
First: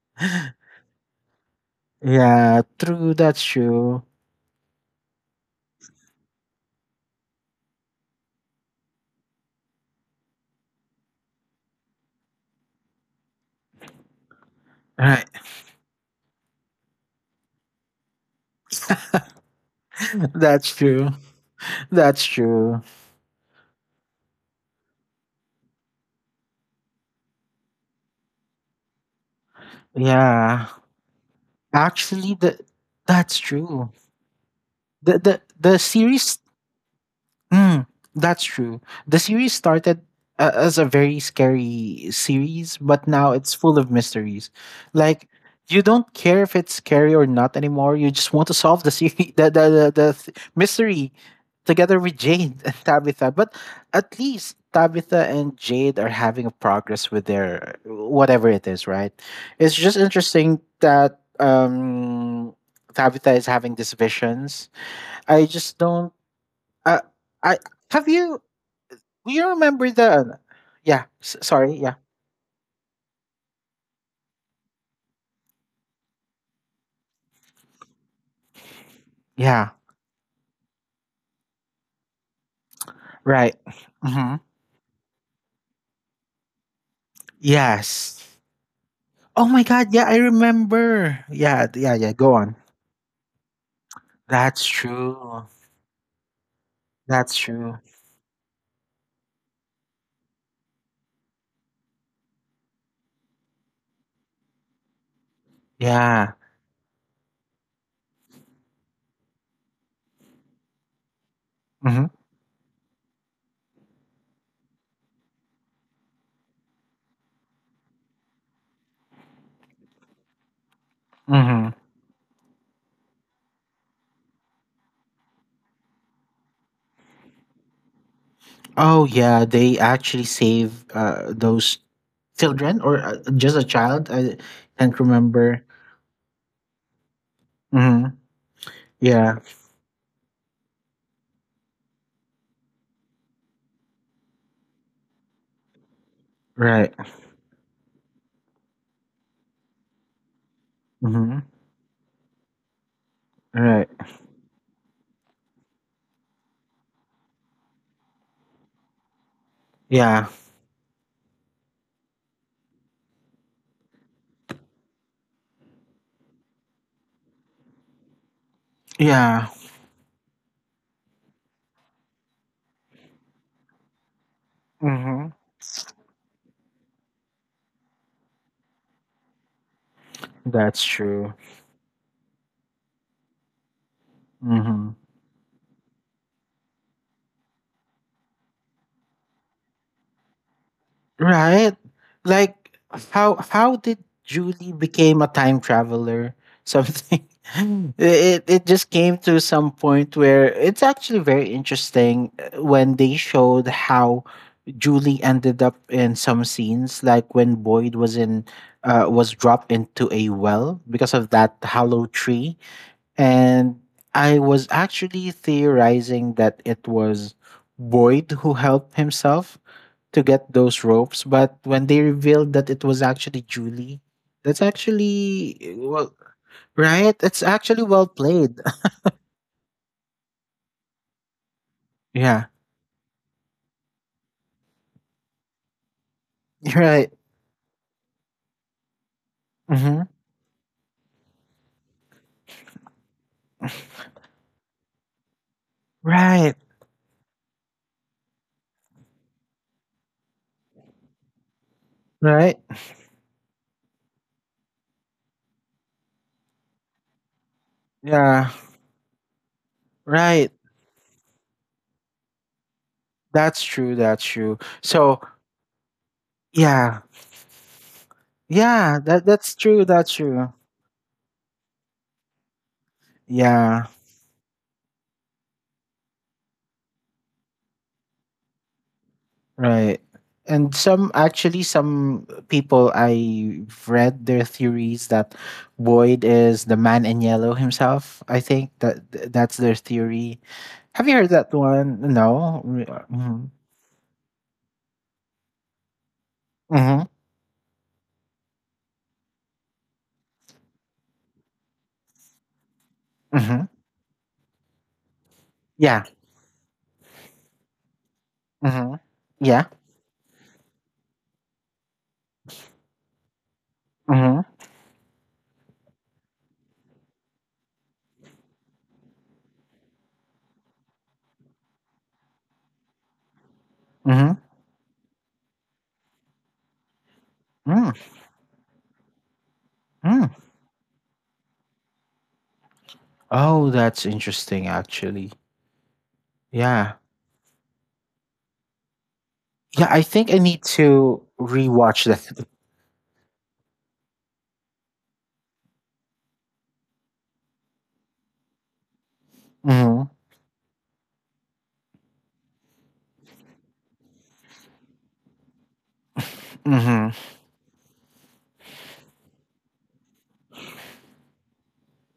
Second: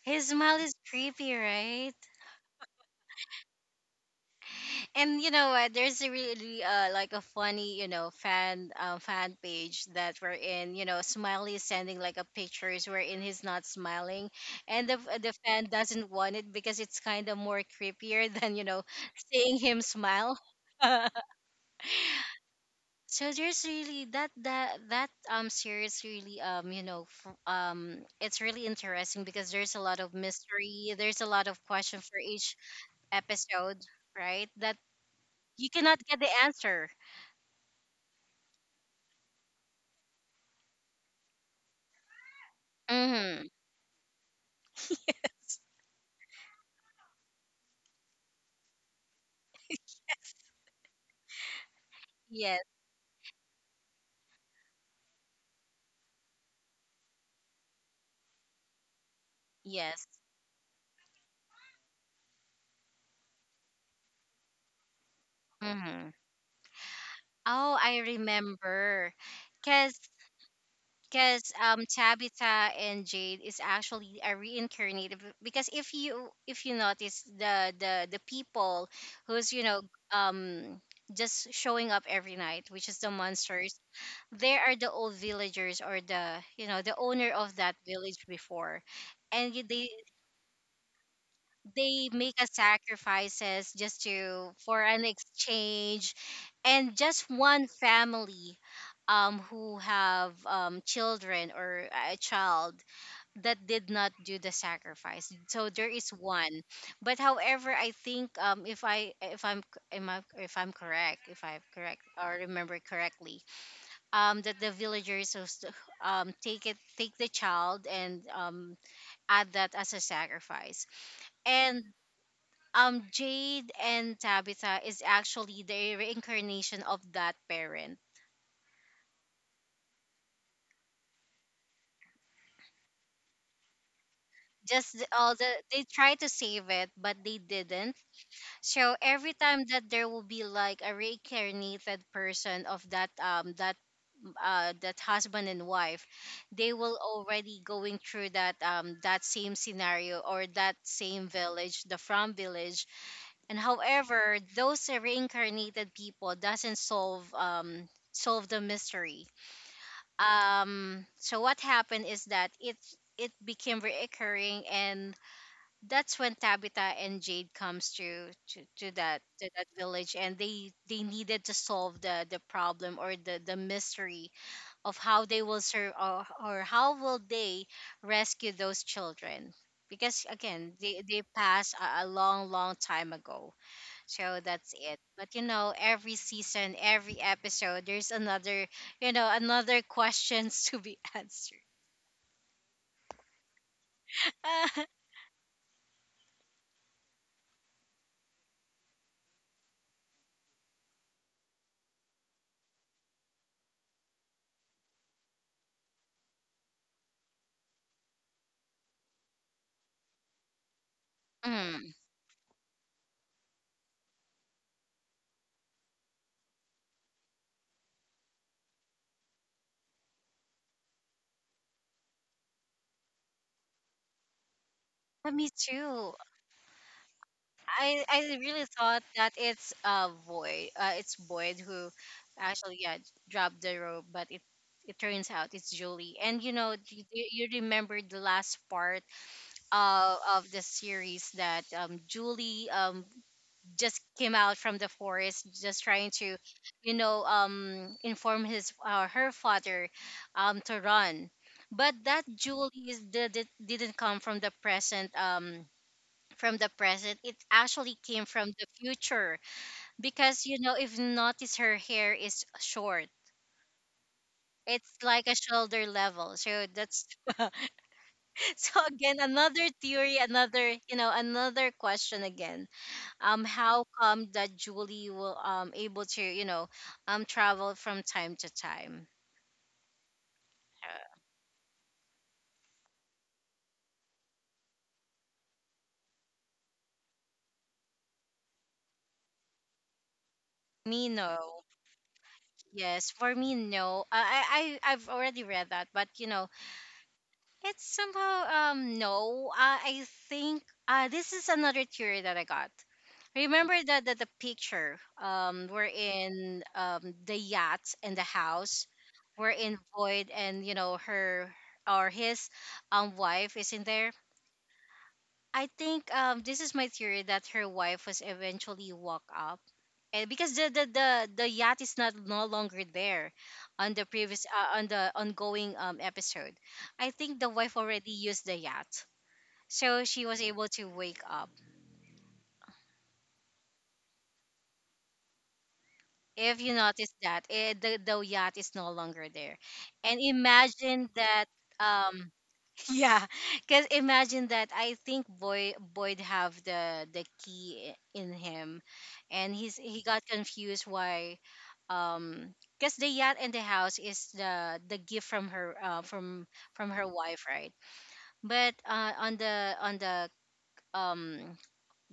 Speaker 1: his smile is creepy, right?
Speaker 2: Yeah, true. That's true.
Speaker 1: And you know what? There's a really like a funny, you know, fan page that we're in. You know, Smiley is sending like a pictures wherein he's not smiling, and
Speaker 2: Right.
Speaker 1: the fan doesn't want it because it's kind of more creepier [LAUGHS] than, you know, seeing him
Speaker 2: [LAUGHS]
Speaker 1: smile.
Speaker 2: That's true.
Speaker 1: [LAUGHS]
Speaker 2: That's true.
Speaker 1: So there's really that series really, you know, it's really interesting because there's a lot of
Speaker 2: Yeah.
Speaker 1: mystery, there's a lot of question for
Speaker 2: Actually,
Speaker 1: each
Speaker 2: the that's
Speaker 1: episode,
Speaker 2: true.
Speaker 1: right? That
Speaker 2: The the
Speaker 1: you
Speaker 2: the
Speaker 1: cannot get the
Speaker 2: series.
Speaker 1: answer.
Speaker 2: Mm, that's true. The series started as a very scary series, but now
Speaker 1: Mm-hmm.
Speaker 2: it's full of mysteries. Like you don't care if it's scary or not anymore. You just want to solve the series, [LAUGHS] the mystery together with
Speaker 1: Yes,
Speaker 2: Jade [LAUGHS] and Tabitha. But at least Tabitha and Jade are having a progress with their whatever it is, right? It's just
Speaker 1: yes.
Speaker 2: interesting that Tabitha is having these visions. I just
Speaker 1: Mm-hmm.
Speaker 2: don't uh, I
Speaker 1: Oh, I
Speaker 2: have you.
Speaker 1: remember.
Speaker 2: Do you remember
Speaker 1: Cause,
Speaker 2: the? Yeah.
Speaker 1: cause
Speaker 2: Sorry.
Speaker 1: um
Speaker 2: Yeah.
Speaker 1: Tabitha and Jade is actually a reincarnated because if you notice the people who's you
Speaker 2: Yeah.
Speaker 1: know um just showing up every night, which is the
Speaker 2: Right.
Speaker 1: monsters,
Speaker 2: Mm-hmm.
Speaker 1: they are the old villagers or the you know the owner of that village
Speaker 2: Yes.
Speaker 1: before,
Speaker 2: Oh
Speaker 1: and
Speaker 2: my God. Yeah, I remember. Yeah. Yeah.
Speaker 1: they
Speaker 2: Yeah. Go
Speaker 1: make a
Speaker 2: on.
Speaker 1: sacrifices just to
Speaker 2: That's
Speaker 1: for an
Speaker 2: true.
Speaker 1: exchange and just
Speaker 2: That's
Speaker 1: one
Speaker 2: true.
Speaker 1: family who have children or a child that did not do the sacrifice, so there is
Speaker 2: Yeah.
Speaker 1: one. But however, I think if i'm am I, if I'm correct
Speaker 2: Mm-hmm.
Speaker 1: or remember correctly that the villagers was to, take the child and add that as a sacrifice,
Speaker 2: Mm-hmm.
Speaker 1: and Jade and Tabitha is actually the reincarnation of that parent.
Speaker 2: Oh yeah. They actually save those children or just a child. I
Speaker 1: Just
Speaker 2: can't
Speaker 1: the- all the
Speaker 2: remember.
Speaker 1: They tried to save it, but they didn't.
Speaker 2: Mm-hmm.
Speaker 1: So every
Speaker 2: Yeah.
Speaker 1: time that there will be like a reincarnated person of that that husband and wife, they
Speaker 2: Right.
Speaker 1: will already going through that that same scenario or that same
Speaker 2: Mm-hmm.
Speaker 1: village, the from village. And
Speaker 2: Right.
Speaker 1: however, those reincarnated people doesn't solve the mystery,
Speaker 2: Yeah.
Speaker 1: so what happened is that it became reoccurring, and that's when Tabitha and Jade comes to that
Speaker 2: Yeah.
Speaker 1: village, and they needed to solve the problem or the mystery of how
Speaker 2: Mm-hmm.
Speaker 1: they will serve, or how will they rescue those children because again
Speaker 2: That's
Speaker 1: they
Speaker 2: true.
Speaker 1: passed a long long time ago. So that's
Speaker 2: Hmm.
Speaker 1: it. But you know, every season, every episode, there's another, you know, another [LAUGHS] questions to be [LAUGHS] answered.
Speaker 2: Right? Like how did Julie
Speaker 1: [LAUGHS]
Speaker 2: became a time traveler? Something [LAUGHS] it just came to some point where it's actually very interesting when they showed how Julie ended up in some scenes, like when Boyd was in was dropped into a well because of that
Speaker 1: Mm.
Speaker 2: hollow tree, and I was actually theorizing that it was Boyd who helped himself to get those ropes. But when they revealed that it was actually Julie, that's
Speaker 1: Me
Speaker 2: actually well,
Speaker 1: too.
Speaker 2: right? It's actually well
Speaker 1: I
Speaker 2: played.
Speaker 1: really
Speaker 2: [LAUGHS]
Speaker 1: thought that it's Void. It's Void who
Speaker 2: Yeah.
Speaker 1: actually, yeah, dropped the rope, but it turns out it's Julie. And you know,
Speaker 2: Right.
Speaker 1: you remember the last part
Speaker 2: Hmm.
Speaker 1: of the series that Julie just came out from the forest just trying to
Speaker 2: Right.
Speaker 1: you know inform his her father to run. But that
Speaker 2: Right.
Speaker 1: Julie didn't come from the present, it actually came from
Speaker 2: Yeah.
Speaker 1: the future, because
Speaker 2: Right.
Speaker 1: you know if you notice her hair is short,
Speaker 2: That's true. That's true.
Speaker 1: it's
Speaker 2: So
Speaker 1: like a shoulder level, so
Speaker 2: yeah.
Speaker 1: that's [LAUGHS] so
Speaker 2: Yeah.
Speaker 1: again
Speaker 2: That that's
Speaker 1: another
Speaker 2: true. That's
Speaker 1: theory,
Speaker 2: true.
Speaker 1: another you know another question again, how
Speaker 2: Yeah.
Speaker 1: come that Julie will able to you know travel from time to time.
Speaker 2: Right. And some
Speaker 1: Uh,
Speaker 2: actually some people I've read their theories that Boyd is the man in yellow himself. I think that that's their theory. Have
Speaker 1: Me
Speaker 2: you heard that
Speaker 1: no.
Speaker 2: one? No.
Speaker 1: Yes, for
Speaker 2: Mm-hmm.
Speaker 1: me no. I I've already read that, but you know
Speaker 2: Mm-hmm.
Speaker 1: it's somehow no I think this is another theory that I got.
Speaker 2: Hmm.
Speaker 1: Remember that the picture we're
Speaker 2: Yeah.
Speaker 1: in the yacht and the house,
Speaker 2: Mm-hmm.
Speaker 1: we're
Speaker 2: Yeah.
Speaker 1: in Void and you know her or his wife is in there.
Speaker 2: Mm-hmm.
Speaker 1: I think this is my theory that her wife was eventually woke up, and because the yacht is not no longer there, on the
Speaker 2: Mm-hmm.
Speaker 1: previous on the ongoing episode, I think the wife
Speaker 2: Mm.
Speaker 1: already used the yacht, so she
Speaker 2: Mm.
Speaker 1: was able to wake up.
Speaker 2: Oh, that's interesting actually.
Speaker 1: If you
Speaker 2: Yeah.
Speaker 1: notice that eh, the yacht is no longer there,
Speaker 2: Yeah, I
Speaker 1: and
Speaker 2: think I need
Speaker 1: imagine
Speaker 2: to
Speaker 1: that
Speaker 2: rewatch
Speaker 1: um
Speaker 2: that.
Speaker 1: [LAUGHS] yeah, because imagine that. I think Boyd have the key in him, and he's
Speaker 2: Mm-hmm.
Speaker 1: he got confused why, because the yacht and the house is the gift from
Speaker 2: Mm-hmm.
Speaker 1: her wife, right? But on the um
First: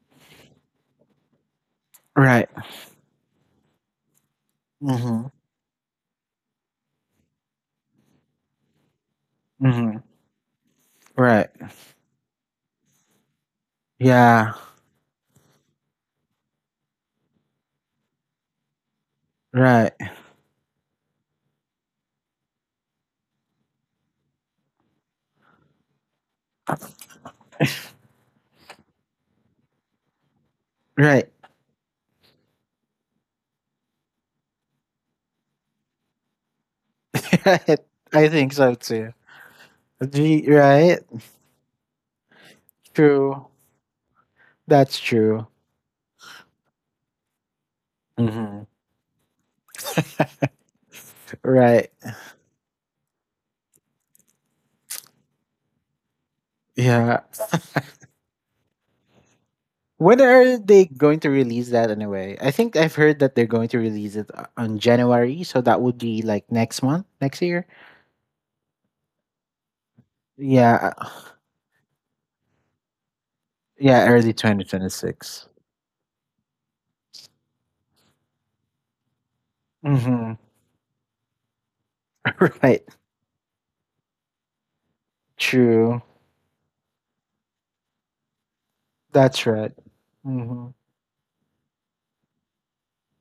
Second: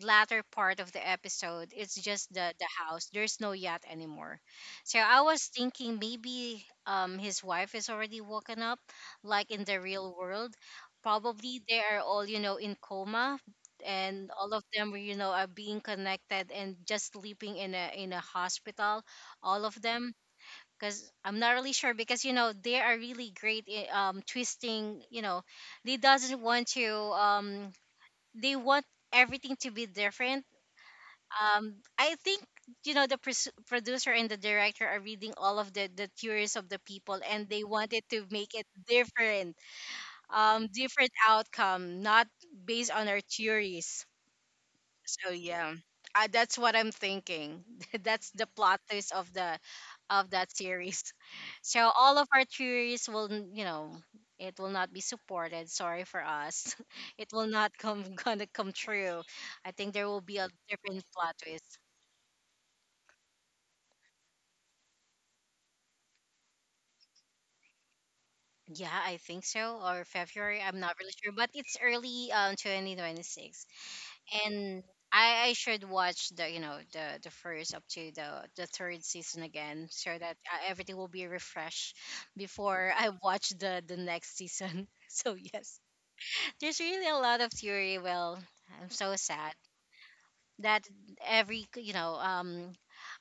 Speaker 1: latter part of the episode, it's just
Speaker 2: Right.
Speaker 1: the house. There's no yacht anymore. So I
Speaker 2: Mm-hmm.
Speaker 1: was thinking maybe his wife is already woken up, like in the
Speaker 2: Mm-hmm.
Speaker 1: real world.
Speaker 2: Right.
Speaker 1: Probably they are all you know in coma, and all
Speaker 2: Yeah.
Speaker 1: of them were, you know are being connected and just sleeping in a hospital. All of
Speaker 2: Right.
Speaker 1: them. Because I'm not really sure, because you know they are really great twisting, you know they doesn't want to they want everything to be different
Speaker 2: Right.
Speaker 1: I think you know the producer and the director are reading all of the theories of the people,
Speaker 2: [LAUGHS]
Speaker 1: and they
Speaker 2: Right.
Speaker 1: wanted to
Speaker 2: I
Speaker 1: make
Speaker 2: think
Speaker 1: it
Speaker 2: so too.
Speaker 1: different
Speaker 2: Right.
Speaker 1: different outcome, not based on our
Speaker 2: True.
Speaker 1: theories.
Speaker 2: That's
Speaker 1: So
Speaker 2: true.
Speaker 1: yeah, that's what I'm thinking [LAUGHS] that's the
Speaker 2: Hmm.
Speaker 1: plot twist of the of that series. [LAUGHS] So
Speaker 2: Right.
Speaker 1: all of our theories will you know it will not be supported, sorry for us, [LAUGHS] it
Speaker 2: Yeah.
Speaker 1: will not come [LAUGHS] gonna come true. I think there will
Speaker 2: When
Speaker 1: be a
Speaker 2: are they
Speaker 1: different
Speaker 2: going
Speaker 1: plot
Speaker 2: to release
Speaker 1: twist.
Speaker 2: that anyway? I think I've heard that they're going to release it on January, so that would be like next month, next year.
Speaker 1: Yeah, I think so, or February. I'm
Speaker 2: Yeah.
Speaker 1: not really sure, but it's early 2026,
Speaker 2: Yeah, early
Speaker 1: and
Speaker 2: 2026.
Speaker 1: I should watch the you know the first up to the third season again, so
Speaker 2: Mm-hmm.
Speaker 1: that everything will be refreshed
Speaker 2: [LAUGHS] Right.
Speaker 1: before I watch the next season. [LAUGHS] So yes,
Speaker 2: True.
Speaker 1: there's really a lot of theory. Well, I'm so
Speaker 2: That's
Speaker 1: sad
Speaker 2: right. Mm-hmm.
Speaker 1: that every you know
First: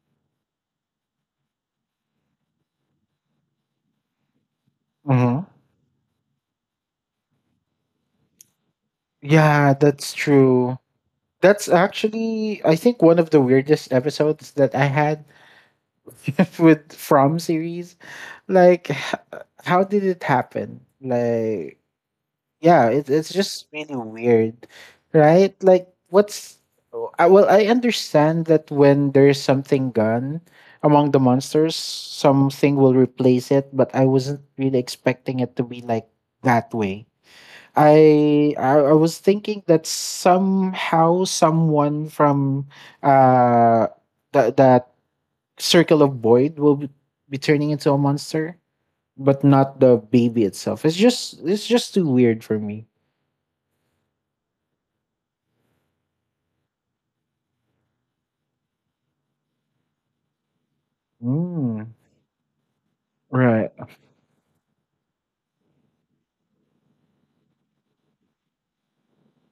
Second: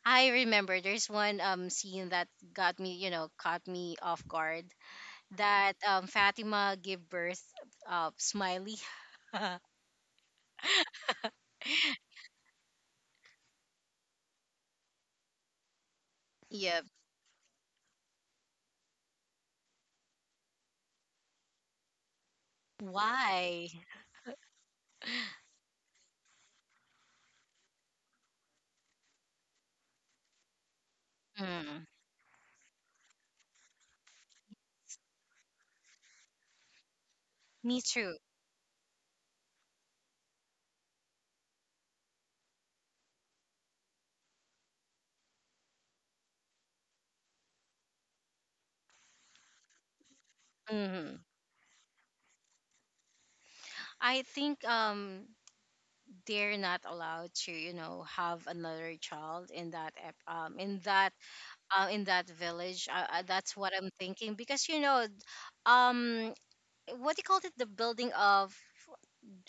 Speaker 1: I remember there's one scene that got me, you know, caught me off guard,
Speaker 2: Mm-hmm.
Speaker 1: that Fatima gave birth smiley.
Speaker 2: Yeah,
Speaker 1: [LAUGHS]
Speaker 2: that's true. That's actually, I think, one of the weirdest episodes that I had [LAUGHS]
Speaker 1: Yep.
Speaker 2: with From series. Like, how did it happen? Like, yeah, it, it's just
Speaker 1: Why?
Speaker 2: really weird, right? Like, what's oh, I, well, I understand that when there's something gone among the monsters,
Speaker 1: Mm,
Speaker 2: something will replace it, but I wasn't really expecting it to be like that way.
Speaker 1: me too.
Speaker 2: I was thinking that somehow someone from uh that that circle of void will be turning into a monster, but not the baby itself.
Speaker 1: Hmm.
Speaker 2: It's just too weird for me.
Speaker 1: I think they're not allowed to you know have another child in that in that
Speaker 2: Mm,
Speaker 1: in that village. That's
Speaker 2: right.
Speaker 1: what I'm thinking, because you know um what do you call it, the building of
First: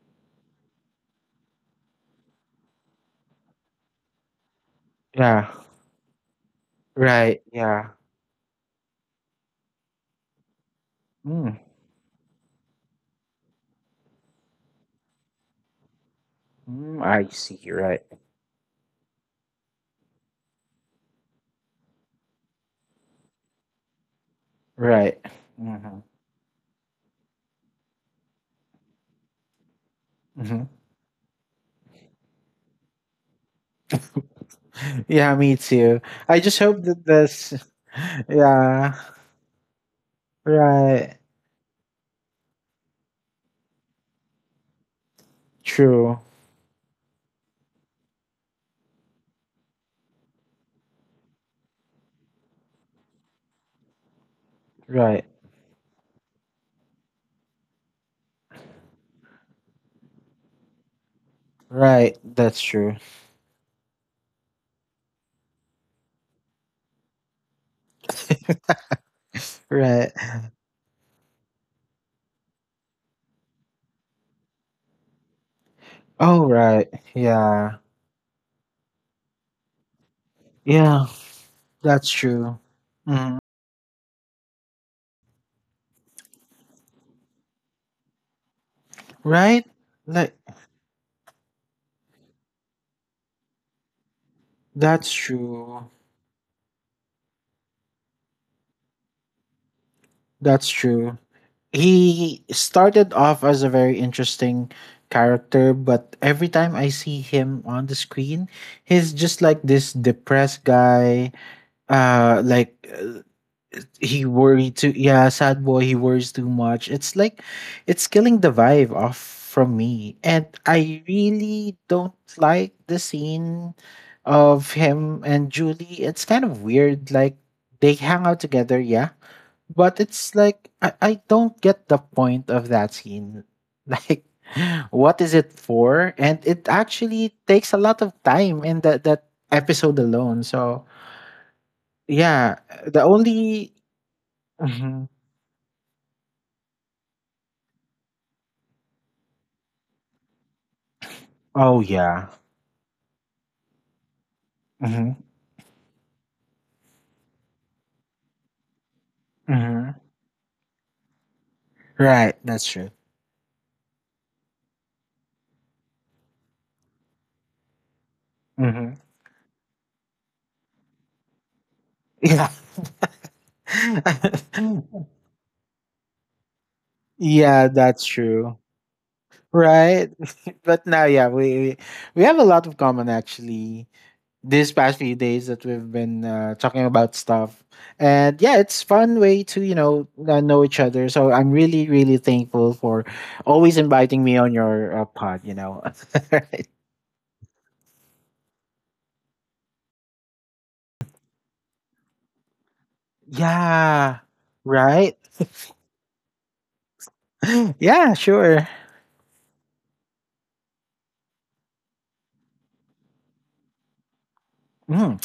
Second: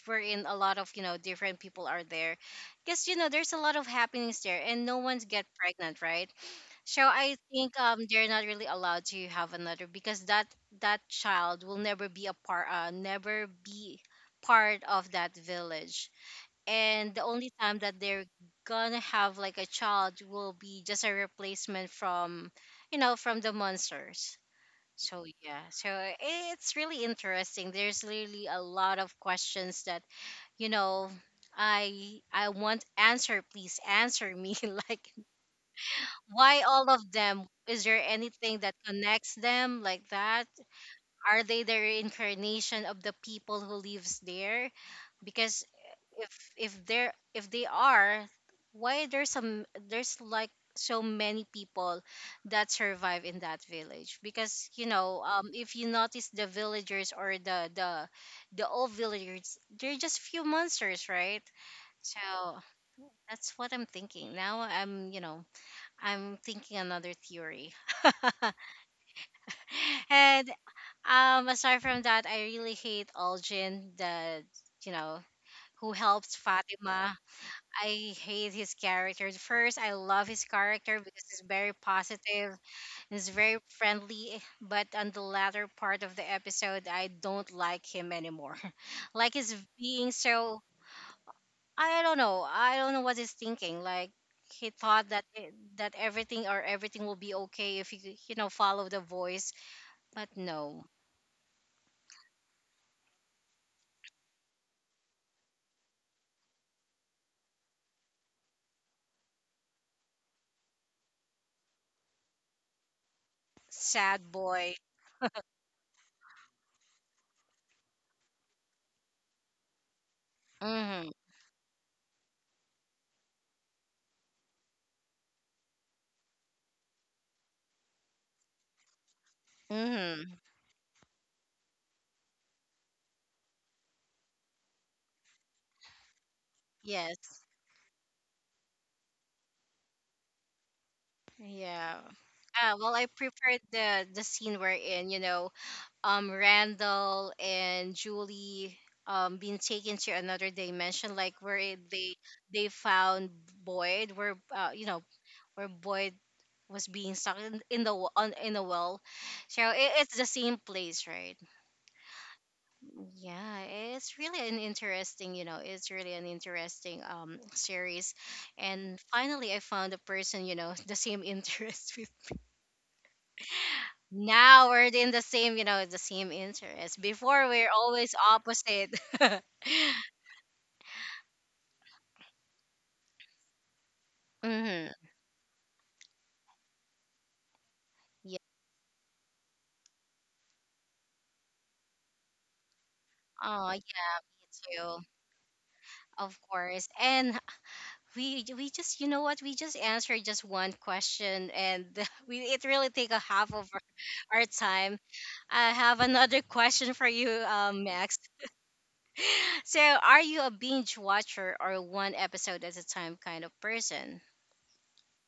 Speaker 1: wherein a lot of you know different people are there, because you know there's a lot of happenings there and no one's get
Speaker 2: Yeah.
Speaker 1: pregnant, right? So I
Speaker 2: Right.
Speaker 1: think
Speaker 2: Yeah.
Speaker 1: they're not really allowed to have another because that that
Speaker 2: Mm,
Speaker 1: child will never be a part never be part of that village.
Speaker 2: mm,
Speaker 1: And the
Speaker 2: I
Speaker 1: only
Speaker 2: see.
Speaker 1: time that
Speaker 2: Right.
Speaker 1: they're gonna have like a child will be just a replacement from you know from the monsters.
Speaker 2: Right.
Speaker 1: So yeah, so
Speaker 2: Hmm.
Speaker 1: it's really interesting. There's really a lot of questions that
Speaker 2: Hmm.
Speaker 1: you know I want answer, please answer me [LAUGHS] like
Speaker 2: Yeah, me too. I just
Speaker 1: why
Speaker 2: hope
Speaker 1: all
Speaker 2: that
Speaker 1: of them?
Speaker 2: this. [LAUGHS]
Speaker 1: Is there anything that
Speaker 2: Yeah.
Speaker 1: connects them like that?
Speaker 2: Right.
Speaker 1: Are they the reincarnation of the people who lives there? Because
Speaker 2: True.
Speaker 1: if they're if they are, why there's some, there's like so many people that survive in that village, because you know
Speaker 2: Right.
Speaker 1: if you notice the villagers or the the old villagers, they're just few monsters, right?
Speaker 2: Right,
Speaker 1: So
Speaker 2: that's true.
Speaker 1: that's what I'm thinking. Now I'm you know I'm thinking another theory. [LAUGHS]
Speaker 2: Right.
Speaker 1: And aside from that, I really hate Aljin, the you know who helps
Speaker 2: Oh, right.
Speaker 1: Fatima.
Speaker 2: Yeah.
Speaker 1: I hate his character. At first, I love his character
Speaker 2: Yeah,
Speaker 1: because he's very
Speaker 2: that's
Speaker 1: positive and
Speaker 2: true.
Speaker 1: he's
Speaker 2: Hmm.
Speaker 1: very friendly. But on the latter part of the episode, I don't like him anymore. [LAUGHS] Like he's
Speaker 2: Right?
Speaker 1: being
Speaker 2: Like
Speaker 1: so I don't know. I don't know what he's thinking. Like he thought
Speaker 2: that's
Speaker 1: that
Speaker 2: true.
Speaker 1: that everything, or everything will be okay if you you know follow the voice, but
Speaker 2: That's
Speaker 1: no.
Speaker 2: true. He started off as a very interesting character, but every time I see him on the screen, he's just like this depressed guy, like he
Speaker 1: Sad boy.
Speaker 2: worried too, yeah, sad boy, he worries too much. It's like it's killing the vibe off from me, and I
Speaker 1: Mhm.
Speaker 2: really don't like the scene of him and Julie. It's kind of weird, like they hang out together, yeah, but
Speaker 1: Mhm.
Speaker 2: it's like I don't get the point of that scene [LAUGHS] like what is it for, and it actually
Speaker 1: Yes.
Speaker 2: takes a lot of time in that episode alone. So
Speaker 1: Yeah.
Speaker 2: yeah,
Speaker 1: Ah, well,
Speaker 2: the
Speaker 1: I preferred
Speaker 2: only
Speaker 1: the scene wherein you
Speaker 2: [LAUGHS]
Speaker 1: know Randall and Julie being taken to another dimension, like where
Speaker 2: Oh yeah.
Speaker 1: they found Boyd, where you know
Speaker 2: Hmm.
Speaker 1: where Boyd was being stuck in the in a well. So
Speaker 2: Hmm.
Speaker 1: it's the same place, right?
Speaker 2: Right. That's true.
Speaker 1: Yeah, it's really an interesting, you know, it's really an interesting series. And
Speaker 2: Hmm.
Speaker 1: finally I found a person, you know, [LAUGHS] the same interest with
Speaker 2: Yeah.
Speaker 1: now we're
Speaker 2: [LAUGHS]
Speaker 1: in the same, you know, the same interest. Before we're
Speaker 2: Yeah, that's
Speaker 1: always
Speaker 2: true.
Speaker 1: opposite. [LAUGHS]
Speaker 2: Right. But now, yeah, we have a lot of common actually. This
Speaker 1: Mm-hmm.
Speaker 2: past few days that we've been talking about stuff,
Speaker 1: Yeah.
Speaker 2: and yeah, it's fun way to you know each other. So I'm really really thankful for
Speaker 1: Oh, yeah,
Speaker 2: always inviting me
Speaker 1: me
Speaker 2: on your
Speaker 1: too.
Speaker 2: pod. You know. [LAUGHS]
Speaker 1: Of
Speaker 2: Right.
Speaker 1: course. And we just you know what, we just answered just one question, and [LAUGHS] we, it really take a half of
Speaker 2: Yeah.
Speaker 1: our time.
Speaker 2: Right.
Speaker 1: I have another [LAUGHS] question for you,
Speaker 2: [GASPS] [LAUGHS] Yeah.
Speaker 1: Max.
Speaker 2: Sure.
Speaker 1: [LAUGHS] So are you a binge watcher or one episode at a time kind of person?
Speaker 2: Mm.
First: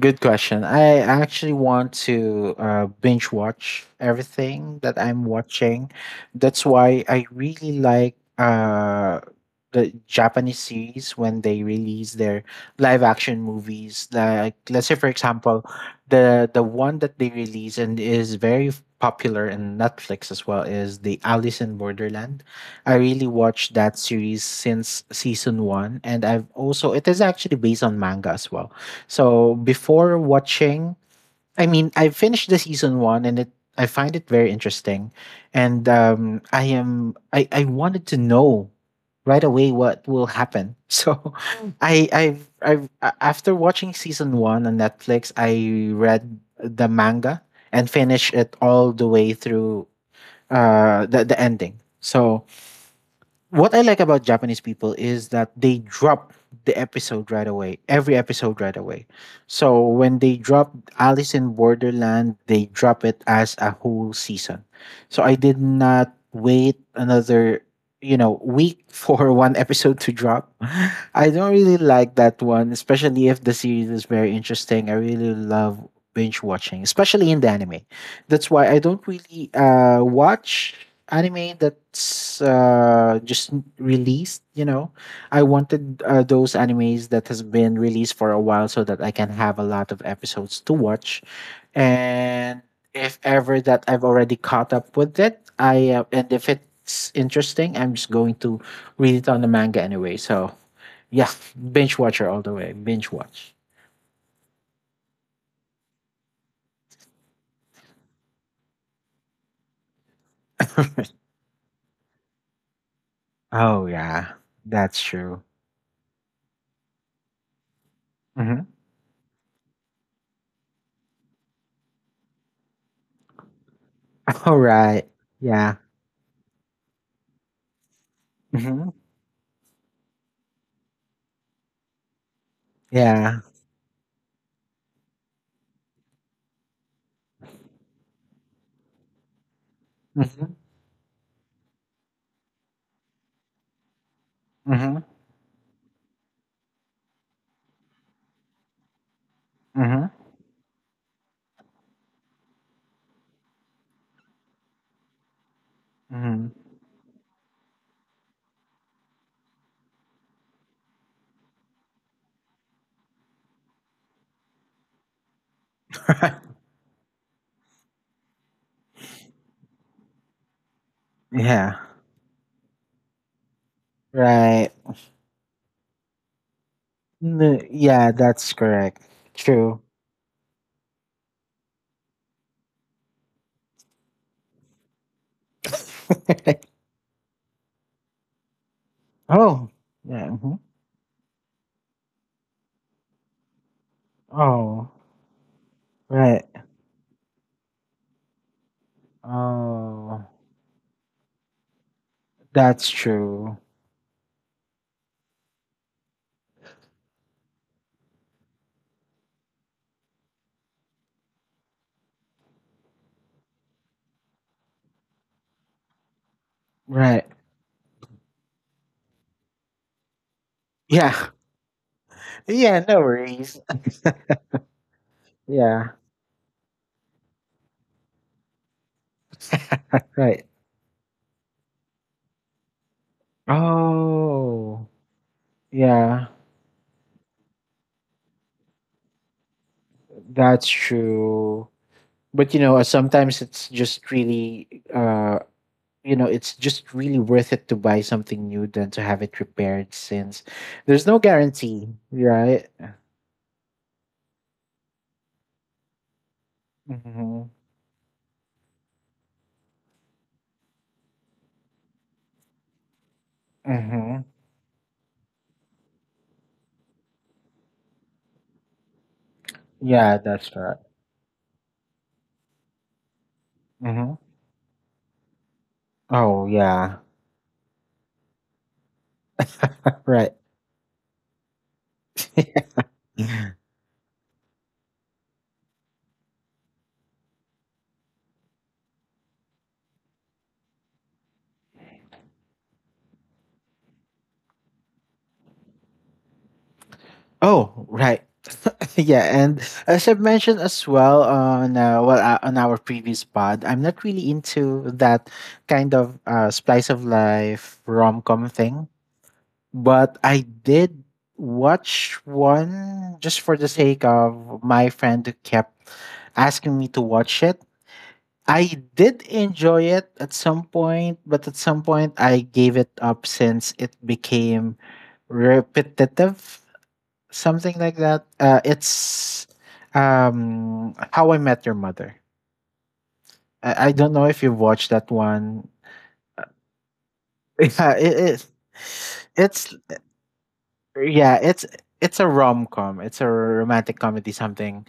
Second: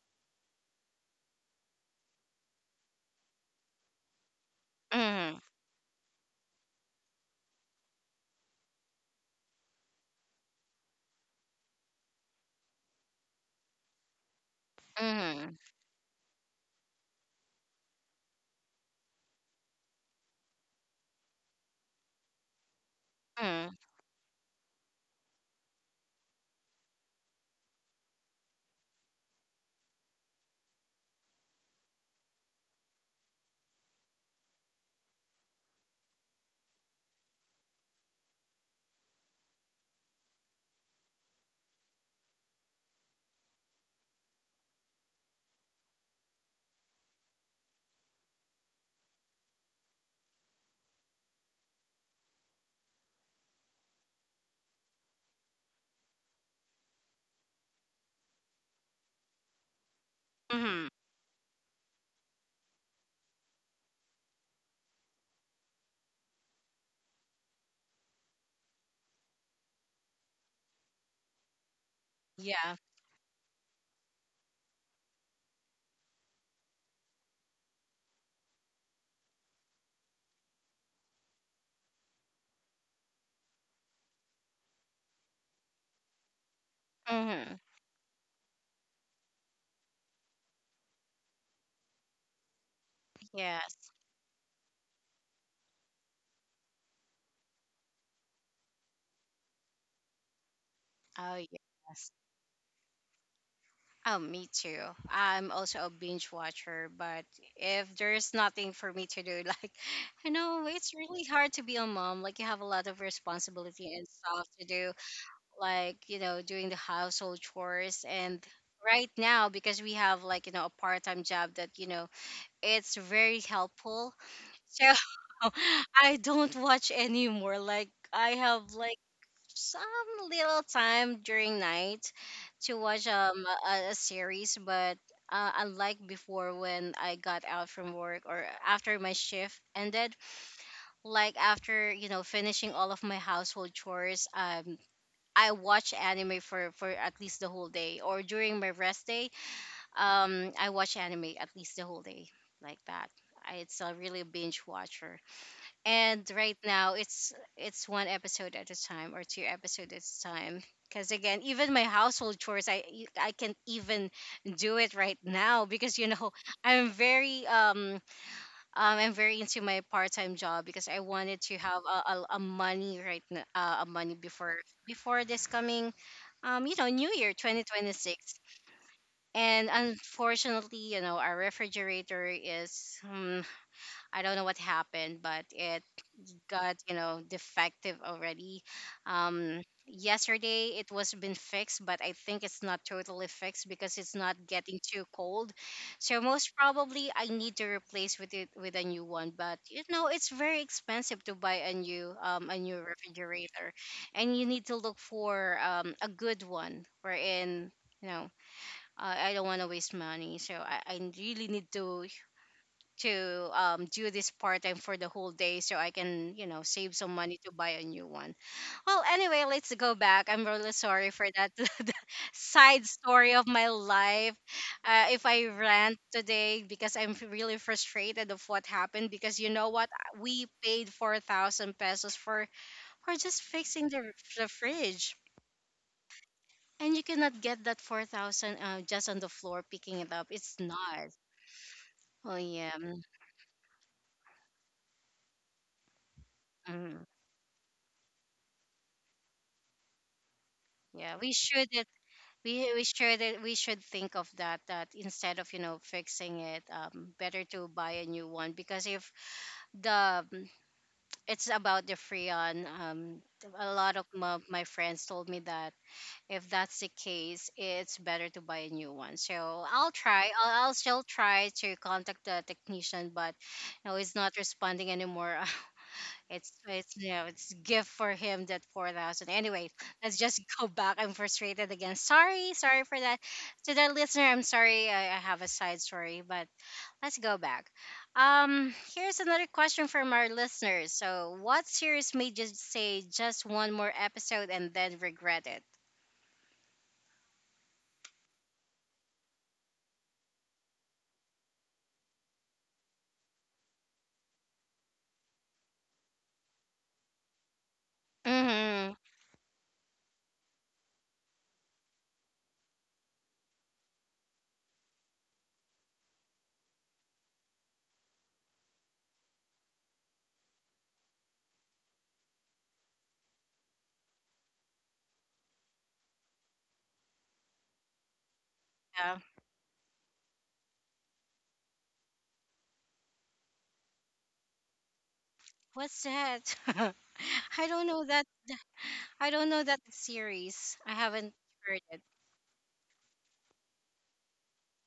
Speaker 2: Good question. I actually want to binge watch everything that I'm
Speaker 1: Mm-hmm.
Speaker 2: watching. That's why I really like the Japanese series when they release their live action movies. Like, let's say, for
Speaker 1: Mm-hmm.
Speaker 2: example, the one that they release and is very popular in Netflix as well is the Alice in Borderland. I really watched
Speaker 1: Mm-hmm.
Speaker 2: that series since season one, and I've also it is actually based on manga as well. So before watching, I mean, I finished the season one, and it I find it very interesting, and I am I wanted to know right away what will happen. [LAUGHS] So Mm. I've after watching season one on Netflix, I read the manga and finished it all the way through the ending. So what I like about Japanese people is that they drop the episode right away, every episode right away. So when they drop
Speaker 1: Mm-hmm.
Speaker 2: Alice in Borderland, they drop it as a whole season. So I did not wait another, you know, week [LAUGHS] for one episode to drop. [LAUGHS] I don't really like that one,
Speaker 1: Yeah.
Speaker 2: especially if the series is very interesting. I really love binge watching, especially in the anime. That's why I don't really watch anime that's just released, you know. I wanted those animes that has
Speaker 1: Mm-hmm.
Speaker 2: been released for a while so that I can have a lot of episodes to watch, and if ever that
Speaker 1: Yes.
Speaker 2: I've already caught up with it I and if it's interesting I'm just going to read it on the manga anyway. So yeah,
Speaker 1: Oh,
Speaker 2: binge
Speaker 1: yes.
Speaker 2: watcher all the way, binge watch.
Speaker 1: Oh, me too. I'm also a binge watcher, but if there's nothing for me to do, [LAUGHS] like, I know it's
Speaker 2: [LAUGHS]
Speaker 1: really hard to be a mom. Like, you have a lot of
Speaker 2: Oh
Speaker 1: responsibility and
Speaker 2: yeah,
Speaker 1: stuff to do,
Speaker 2: that's true.
Speaker 1: like, you know, doing the household chores. And
Speaker 2: Mhm.
Speaker 1: right now, because we have, like, you know, a part time job that, you know, it's very helpful.
Speaker 2: [LAUGHS] All
Speaker 1: So
Speaker 2: right. Yeah.
Speaker 1: [LAUGHS] I don't watch anymore. Like, I have,
Speaker 2: Hmm.
Speaker 1: like, some little time during night to watch
Speaker 2: Yeah.
Speaker 1: a series, but unlike before when I got out from work or after my shift ended, like after you know finishing all of my household chores,
Speaker 2: Hmm.
Speaker 1: I watch anime for at least the whole day or during my rest day,
Speaker 2: Mm-hmm.
Speaker 1: I watch anime at least the whole day, like that. I, it's a really binge watcher, and
Speaker 2: Mm-hmm.
Speaker 1: right now it's one episode at a time or two episodes at a time. Because again, even my household chores, I can't even do it right now because
Speaker 2: [LAUGHS] Right.
Speaker 1: [LAUGHS] I'm very um, I'm very into my part time job because I wanted to
Speaker 2: Yeah.
Speaker 1: have a money right now a money before
Speaker 2: Right.
Speaker 1: this coming New Year
Speaker 2: Yeah,
Speaker 1: 2026.
Speaker 2: that's correct.
Speaker 1: And
Speaker 2: True.
Speaker 1: unfortunately, our refrigerator is, I don't know what happened, but it
Speaker 2: [LAUGHS]
Speaker 1: got defective already.
Speaker 2: Oh. Yeah. Mhm.
Speaker 1: Yesterday it was been fixed, but I think it's not totally fixed because it's not getting
Speaker 2: Oh.
Speaker 1: too cold. So
Speaker 2: Right.
Speaker 1: most probably I need to replace with a new one, but
Speaker 2: Oh.
Speaker 1: it's very expensive to buy a new
Speaker 2: That's true.
Speaker 1: refrigerator. And you need to look for a good one, wherein you know I don't want to waste money, so I really need to do this part time for the whole day so I can, save some
Speaker 2: Right.
Speaker 1: money to buy a new one. Well, anyway, let's go back. I'm really sorry
Speaker 2: Yeah.
Speaker 1: for
Speaker 2: [LAUGHS]
Speaker 1: that [LAUGHS]
Speaker 2: Yeah,
Speaker 1: side
Speaker 2: no
Speaker 1: story of
Speaker 2: worries.
Speaker 1: my life. If I
Speaker 2: [LAUGHS] Yeah.
Speaker 1: rant today because I'm really frustrated of what happened, because you know what?
Speaker 2: Right.
Speaker 1: We paid 4,000 pesos for just fixing the
Speaker 2: Oh.
Speaker 1: fridge.
Speaker 2: Yeah.
Speaker 1: And you cannot get that 4,000 just on the floor picking it up. It's
Speaker 2: That's
Speaker 1: not.
Speaker 2: true.
Speaker 1: Oh,
Speaker 2: But you
Speaker 1: yeah.
Speaker 2: know,
Speaker 1: Mm,
Speaker 2: sometimes it's just really uh you know it's just
Speaker 1: mm.
Speaker 2: really worth it to buy something new than to have it repaired, since there's
Speaker 1: Yeah,
Speaker 2: no
Speaker 1: we should
Speaker 2: guarantee, right?
Speaker 1: we we sure that we should think of that, instead of fixing it. Better
Speaker 2: Mm-hmm.
Speaker 1: to buy a new one. Because if the mm, it's about the freon. A lot of
Speaker 2: Mm-hmm.
Speaker 1: my friends told me that if that's the case, it's better to buy a new one. So i'll
Speaker 2: Yeah,
Speaker 1: try
Speaker 2: that's
Speaker 1: i'll, I'll
Speaker 2: right.
Speaker 1: still try to contact the technician. But no,
Speaker 2: Mm-hmm.
Speaker 1: he's not responding anymore. [LAUGHS]
Speaker 2: Oh
Speaker 1: It's it's
Speaker 2: yeah.
Speaker 1: you know, it's gift for him, that 4,000. Anyway, let's
Speaker 2: Right.
Speaker 1: just [LAUGHS] go back. I'm frustrated again. Sorry, sorry for that. To the listener, I'm sorry. I have a side story, but let's go back. Here's another question from our listeners. So, what series made you say just one more episode and then regret it?
Speaker 2: Oh, right. [LAUGHS] Yeah, and as I've mentioned as well on well on our previous pod, I'm not really into that kind of splice of life rom-com thing,
Speaker 1: Hmm.
Speaker 2: but I did watch one just for the sake of my friend who kept asking me to watch it. I did enjoy it at some point, but at some point I gave it up since it became repetitive, something like that.
Speaker 1: Yeah.
Speaker 2: It's How I Met Your Mother. I don't know if you've watched that one. [LAUGHS]
Speaker 1: What's that? [LAUGHS] I don't
Speaker 2: Yeah,
Speaker 1: know
Speaker 2: it,
Speaker 1: that.
Speaker 2: it,
Speaker 1: I don't know
Speaker 2: it's
Speaker 1: that series. I
Speaker 2: yeah,
Speaker 1: haven't heard it.
Speaker 2: it's a rom com. It's a romantic comedy something,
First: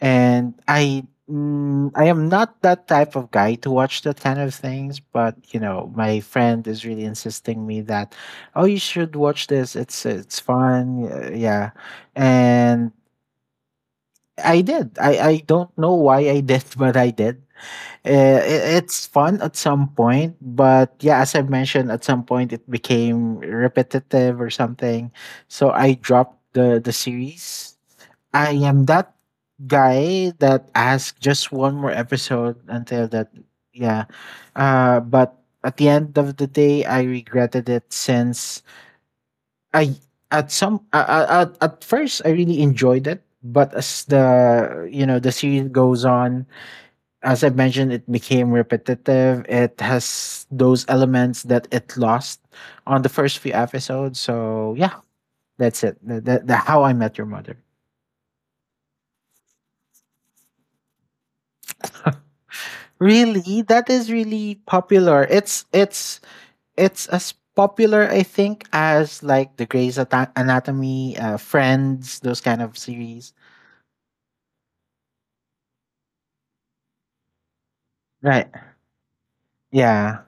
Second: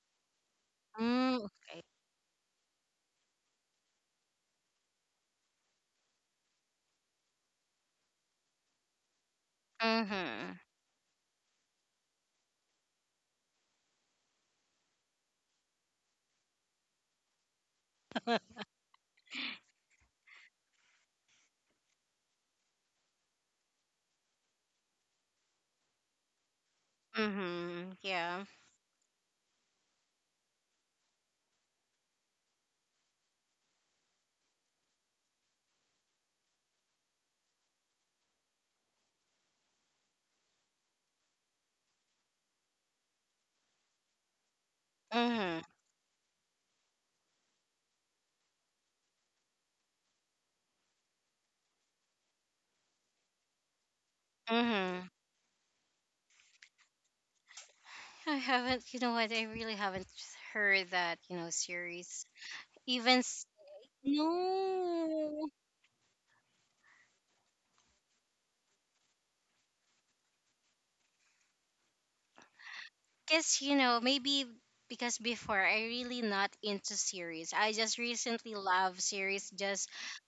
Speaker 2: and I
Speaker 1: Mm, okay.
Speaker 2: mm, I am not that type of guy to watch that kind of things. But you know, my friend is really insisting me that, oh, you should watch this. It's
Speaker 1: Mm.
Speaker 2: fun. Yeah, and I did. I don't know why I did, [LAUGHS] but I did. It's fun at some point, but yeah, as I've mentioned, at some point it became repetitive or something. So I dropped the series.
Speaker 1: Mm-hmm. Yeah.
Speaker 2: I am that guy that asks just one more episode until that yeah. Uh, but at the end of the day I regretted it since I at some at first I really enjoyed it, but as the you know the
Speaker 1: Mm-hmm.
Speaker 2: series goes on, as I've mentioned, it became repetitive. It has those elements that it lost on the first few episodes. So yeah,
Speaker 1: Mm-hmm.
Speaker 2: that's it. The How I Met Your Mother.
Speaker 1: I haven't. You know what? I really haven't heard that, you know, series. Even s-
Speaker 2: Really, that is really popular.
Speaker 1: no.
Speaker 2: It's it's as popular, I think, as like the Grey's Anatomy, Friends, those kind of series.
Speaker 1: Because maybe because before I really not into series. I just
Speaker 2: Right.
Speaker 1: recently love series, just
Speaker 2: Yeah.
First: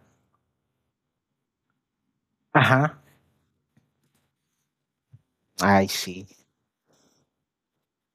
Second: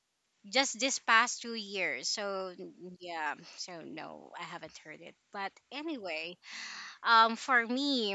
Speaker 1: just this past 2 years. So,
Speaker 2: Uh huh.
Speaker 1: yeah. So no, I haven't heard it. But
Speaker 2: I see.
Speaker 1: anyway, for me,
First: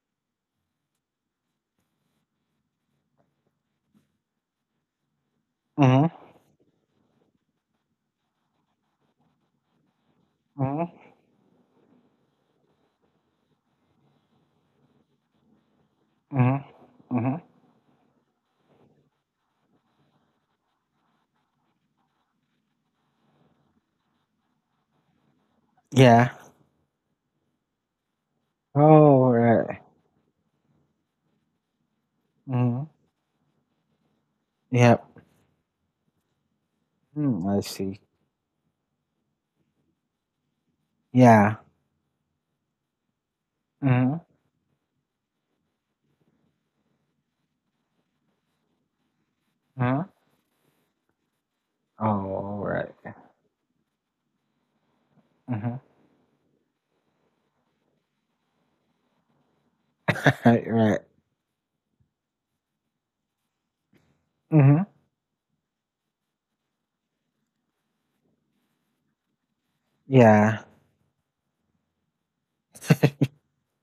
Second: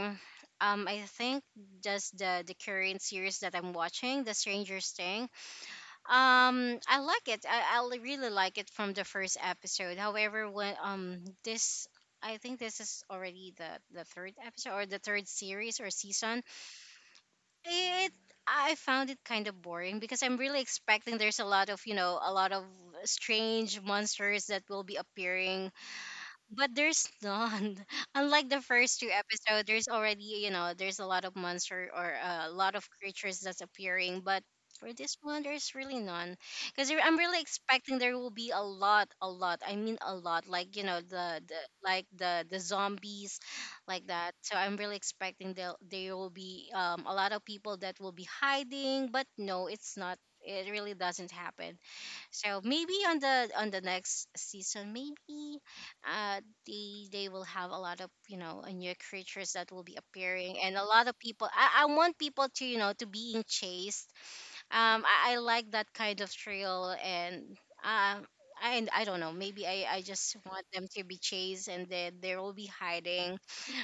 Speaker 1: I think just the current series that I'm watching, The Stranger Thing.
Speaker 2: Mhm.
Speaker 1: I like it. I really like it from the first episode. However, when
Speaker 2: Mhm.
Speaker 1: this I think this is already the third episode or the third series or season.
Speaker 2: Mhm. Mhm.
Speaker 1: It I found it kind of boring because I'm really expecting there's a lot of strange monsters that will be appearing,
Speaker 2: Yeah.
Speaker 1: but there's none. [LAUGHS] Unlike the first two
Speaker 2: Oh
Speaker 1: episodes,
Speaker 2: right.
Speaker 1: there's already, you know, there's a lot of monster or a lot of
Speaker 2: Mhm.
Speaker 1: creatures that's appearing. But for
Speaker 2: Yep.
Speaker 1: this one, there's really none. Because I'm really
Speaker 2: Mm, I
Speaker 1: expecting
Speaker 2: see.
Speaker 1: there will be a lot, a lot. I mean, a lot. Like, you know,
Speaker 2: Yeah.
Speaker 1: the like the zombies, like
Speaker 2: Mm-hmm.
Speaker 1: that. So I'm really expecting there will be a lot of people that will be hiding. But no, it's
Speaker 2: Mm-hmm.
Speaker 1: not. It really doesn't happen.
Speaker 2: Oh,
Speaker 1: So maybe
Speaker 2: right.
Speaker 1: on the next season, maybe
Speaker 2: Mm-hmm. [LAUGHS]
Speaker 1: uh they will have a lot of new creatures that will be appearing,
Speaker 2: Right,
Speaker 1: and a
Speaker 2: right.
Speaker 1: lot of people. I want people to you know to being chased.
Speaker 2: Mm-hmm.
Speaker 1: I like that kind of thrill, and um, I don't know. Maybe I just want
Speaker 2: Yeah.
Speaker 1: them to be chased, and then they will be hiding.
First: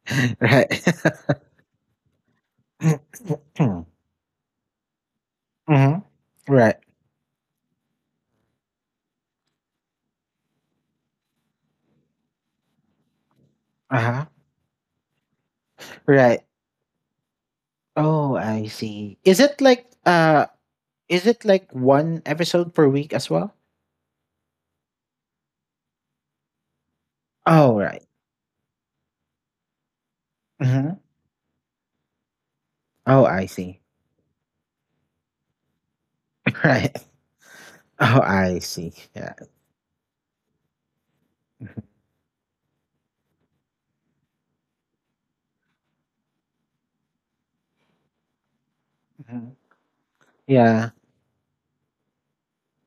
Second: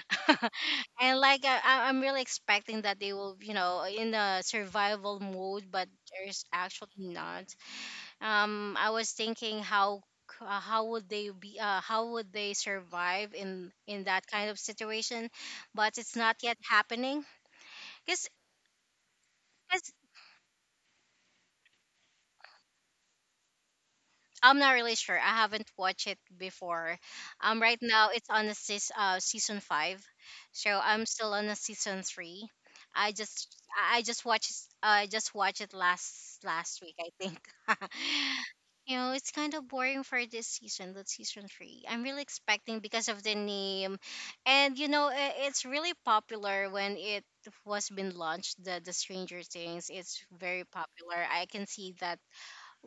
Speaker 2: [LAUGHS]
Speaker 1: [LAUGHS]
Speaker 2: Right.
Speaker 1: And like, I'm really expecting that they will
Speaker 2: [COUGHS] [LAUGHS]
Speaker 1: in a survival mode, but
Speaker 2: Mm-hmm.
Speaker 1: there's
Speaker 2: Right.
Speaker 1: actually not. I was thinking how would they survive in that
Speaker 2: Uh-huh.
Speaker 1: kind of situation, but it's not
Speaker 2: Right.
Speaker 1: yet happening because
Speaker 2: Oh, I see. Is it like is it like one episode per week as well?
Speaker 1: I'm not really sure. I haven't watched it before.
Speaker 2: Oh,
Speaker 1: Right
Speaker 2: right.
Speaker 1: now it's on the season 5, so
Speaker 2: Mm-hmm.
Speaker 1: I'm still on the season 3. I
Speaker 2: Oh, I
Speaker 1: just
Speaker 2: see.
Speaker 1: I just watched I just watched it last
Speaker 2: [LAUGHS]
Speaker 1: last
Speaker 2: Right.
Speaker 1: week, I think. [LAUGHS]
Speaker 2: Oh, I see.
Speaker 1: It's
Speaker 2: Yeah.
Speaker 1: kind of boring for this season, the season 3. I'm really expecting because of the name, and it's really popular when it was been launched. The Stranger
Speaker 2: Mm-hmm.
Speaker 1: Things, it's very
Speaker 2: Yeah.
Speaker 1: popular. I can see that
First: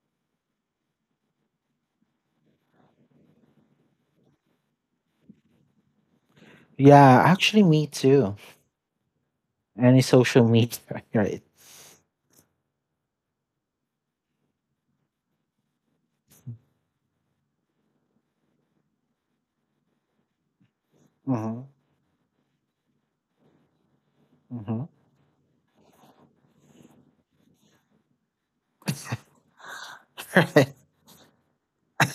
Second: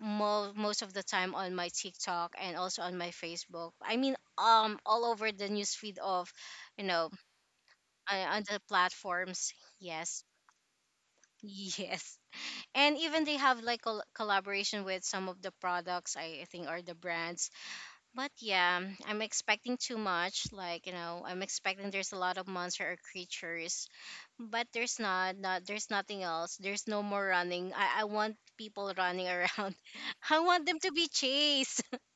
Speaker 1: most of the time on my TikTok and also on my Facebook. I mean, all over the newsfeed of, you know,
Speaker 2: Yeah, actually me too.
Speaker 1: on the platforms.
Speaker 2: Any
Speaker 1: Yes,
Speaker 2: social media, [LAUGHS]
Speaker 1: [LAUGHS]
Speaker 2: right?
Speaker 1: yes, and even they have like collaboration with some of the products, I think, or the brands, but yeah, I'm expecting too much. Like, I'm
Speaker 2: Mm-hmm.
Speaker 1: expecting there's a lot of monster or creatures, but
Speaker 2: Mm-hmm.
Speaker 1: there's not, not there's nothing else. There's no more running. I want people running around. [LAUGHS] I want them
Speaker 2: [LAUGHS]
Speaker 1: to be chased. [LAUGHS]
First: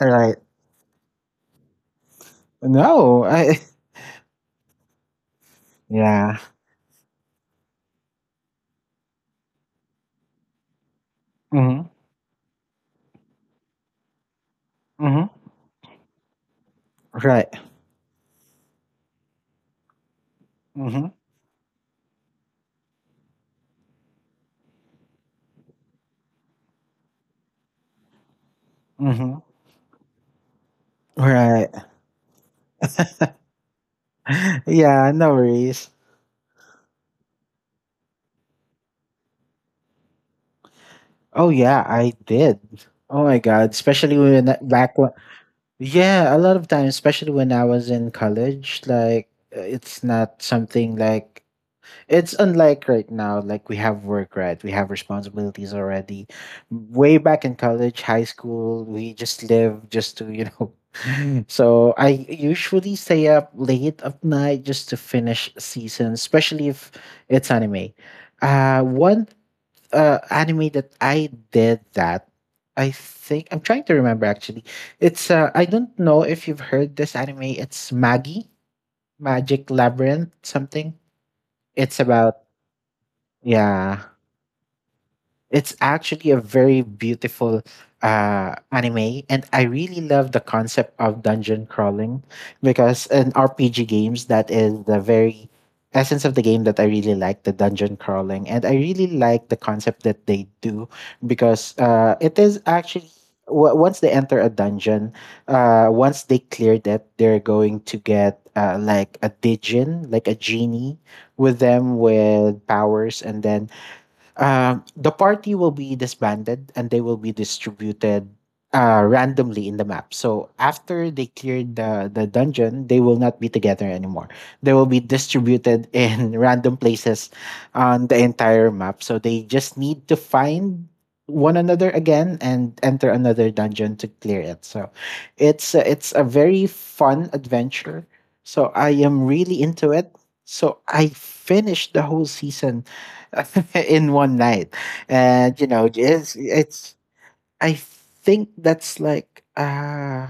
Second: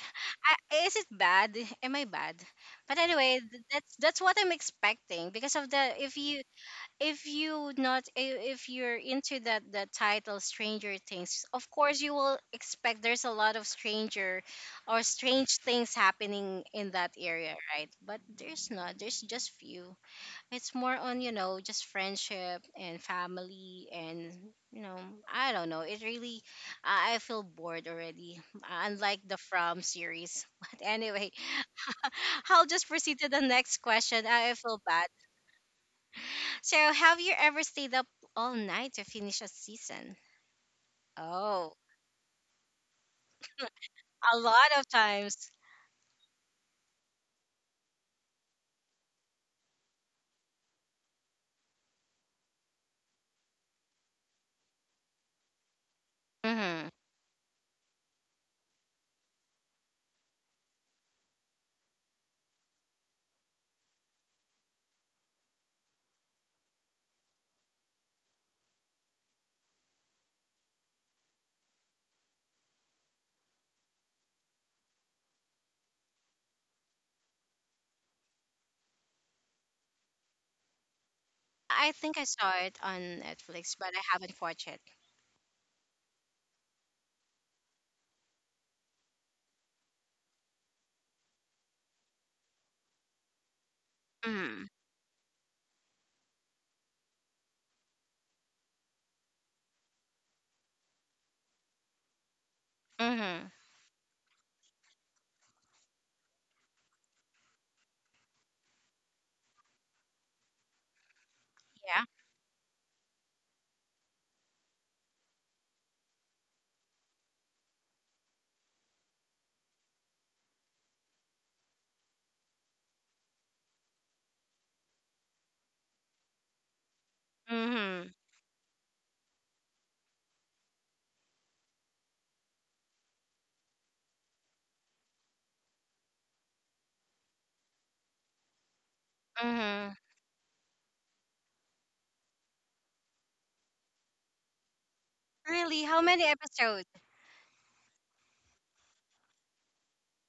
Speaker 2: Right.
Speaker 1: Is it bad? Am I bad? But
Speaker 2: No,
Speaker 1: anyway,
Speaker 2: I.
Speaker 1: that's what I'm expecting. Because of the
Speaker 2: Yeah.
Speaker 1: if you not I- If you're into that title stranger things, of
Speaker 2: Mm-hmm.
Speaker 1: course you will expect there's a lot of stranger or
Speaker 2: Mm-hmm.
Speaker 1: strange things happening in that area,
Speaker 2: Right.
Speaker 1: right? But there's not, there's just few. It's more
Speaker 2: Mm-hmm.
Speaker 1: on just friendship and family, and you know I don't know. I feel bored already, unlike the
Speaker 2: Mm-hmm.
Speaker 1: from series. [LAUGHS] But anyway,
Speaker 2: Right.
Speaker 1: [LAUGHS] I'll just proceed to the next question. I
Speaker 2: [LAUGHS]
Speaker 1: feel bad.
Speaker 2: Yeah, no worries.
Speaker 1: So, have you ever stayed up all night to finish a season?
Speaker 2: Oh
Speaker 1: Oh,
Speaker 2: yeah, I did. Oh my god, especially
Speaker 1: a lot of
Speaker 2: back when
Speaker 1: times.
Speaker 2: yeah, a lot of times, especially when I was in college, like it's not something like it's unlike right now, like we have work, right? We have responsibilities already.
Speaker 1: Hmm.
Speaker 2: Way back in college, high school, we just live just to, you know. [LAUGHS] So I usually stay up late at night just to finish seasons, especially if it's anime. One anime that I did that, I think, I'm trying to remember actually. It's, I don't know if you've heard this anime. It's Maggie, Magic Labyrinth, something.
Speaker 1: I
Speaker 2: It's
Speaker 1: think I
Speaker 2: about
Speaker 1: saw it on Netflix, but I
Speaker 2: yeah,
Speaker 1: haven't watched it.
Speaker 2: it's actually a very beautiful anime, and I really love the concept of dungeon crawling because in RPG games, that
Speaker 1: Mm-hmm.
Speaker 2: is the very essence of the game that I really like the dungeon crawling, and I really like the concept that they do because it is actually.
Speaker 1: Mm-hmm.
Speaker 2: Once they enter a dungeon, once they clear that, they're going to get like a Digin, like a genie with them
Speaker 1: Yeah.
Speaker 2: with powers, and then the party will be disbanded and they will be distributed randomly in the map. So after they cleared the dungeon, they will not be together anymore. They will be distributed in [LAUGHS] random places on
Speaker 1: Mm-hmm.
Speaker 2: the entire map. So they just need to find one another again and enter another dungeon to clear it. So it's a very fun adventure. So I am really into
Speaker 1: Mm-hmm.
Speaker 2: it. So I finished the whole season [LAUGHS] in one night. And you
Speaker 1: Really?
Speaker 2: know,
Speaker 1: How many
Speaker 2: it's
Speaker 1: episodes?
Speaker 2: it's I think that's like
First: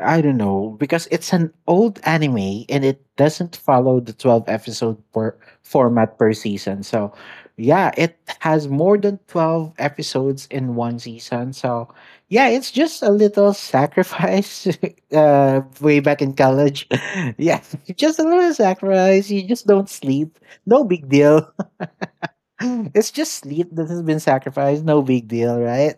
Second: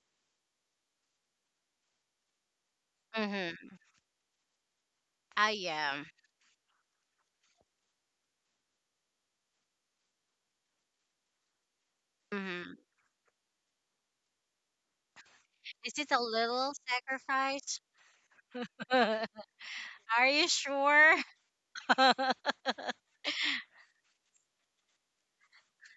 Speaker 2: I don't know because it's an old anime and it doesn't
Speaker 1: Mm-hmm.
Speaker 2: follow the 12 episode per
Speaker 1: I am.
Speaker 2: format per season. So, yeah, it has more than 12 episodes in one season. So, yeah, it's
Speaker 1: Mm-hmm.
Speaker 2: just a little sacrifice [LAUGHS]
Speaker 1: Is
Speaker 2: way
Speaker 1: it a
Speaker 2: back in
Speaker 1: little
Speaker 2: college. [LAUGHS] Yeah,
Speaker 1: sacrifice?
Speaker 2: just a little
Speaker 1: [LAUGHS]
Speaker 2: sacrifice. You
Speaker 1: Are
Speaker 2: just don't sleep.
Speaker 1: you
Speaker 2: No big
Speaker 1: sure?
Speaker 2: deal. [LAUGHS]
Speaker 1: [LAUGHS]
Speaker 2: It's just sleep that has been sacrificed. No big deal, right?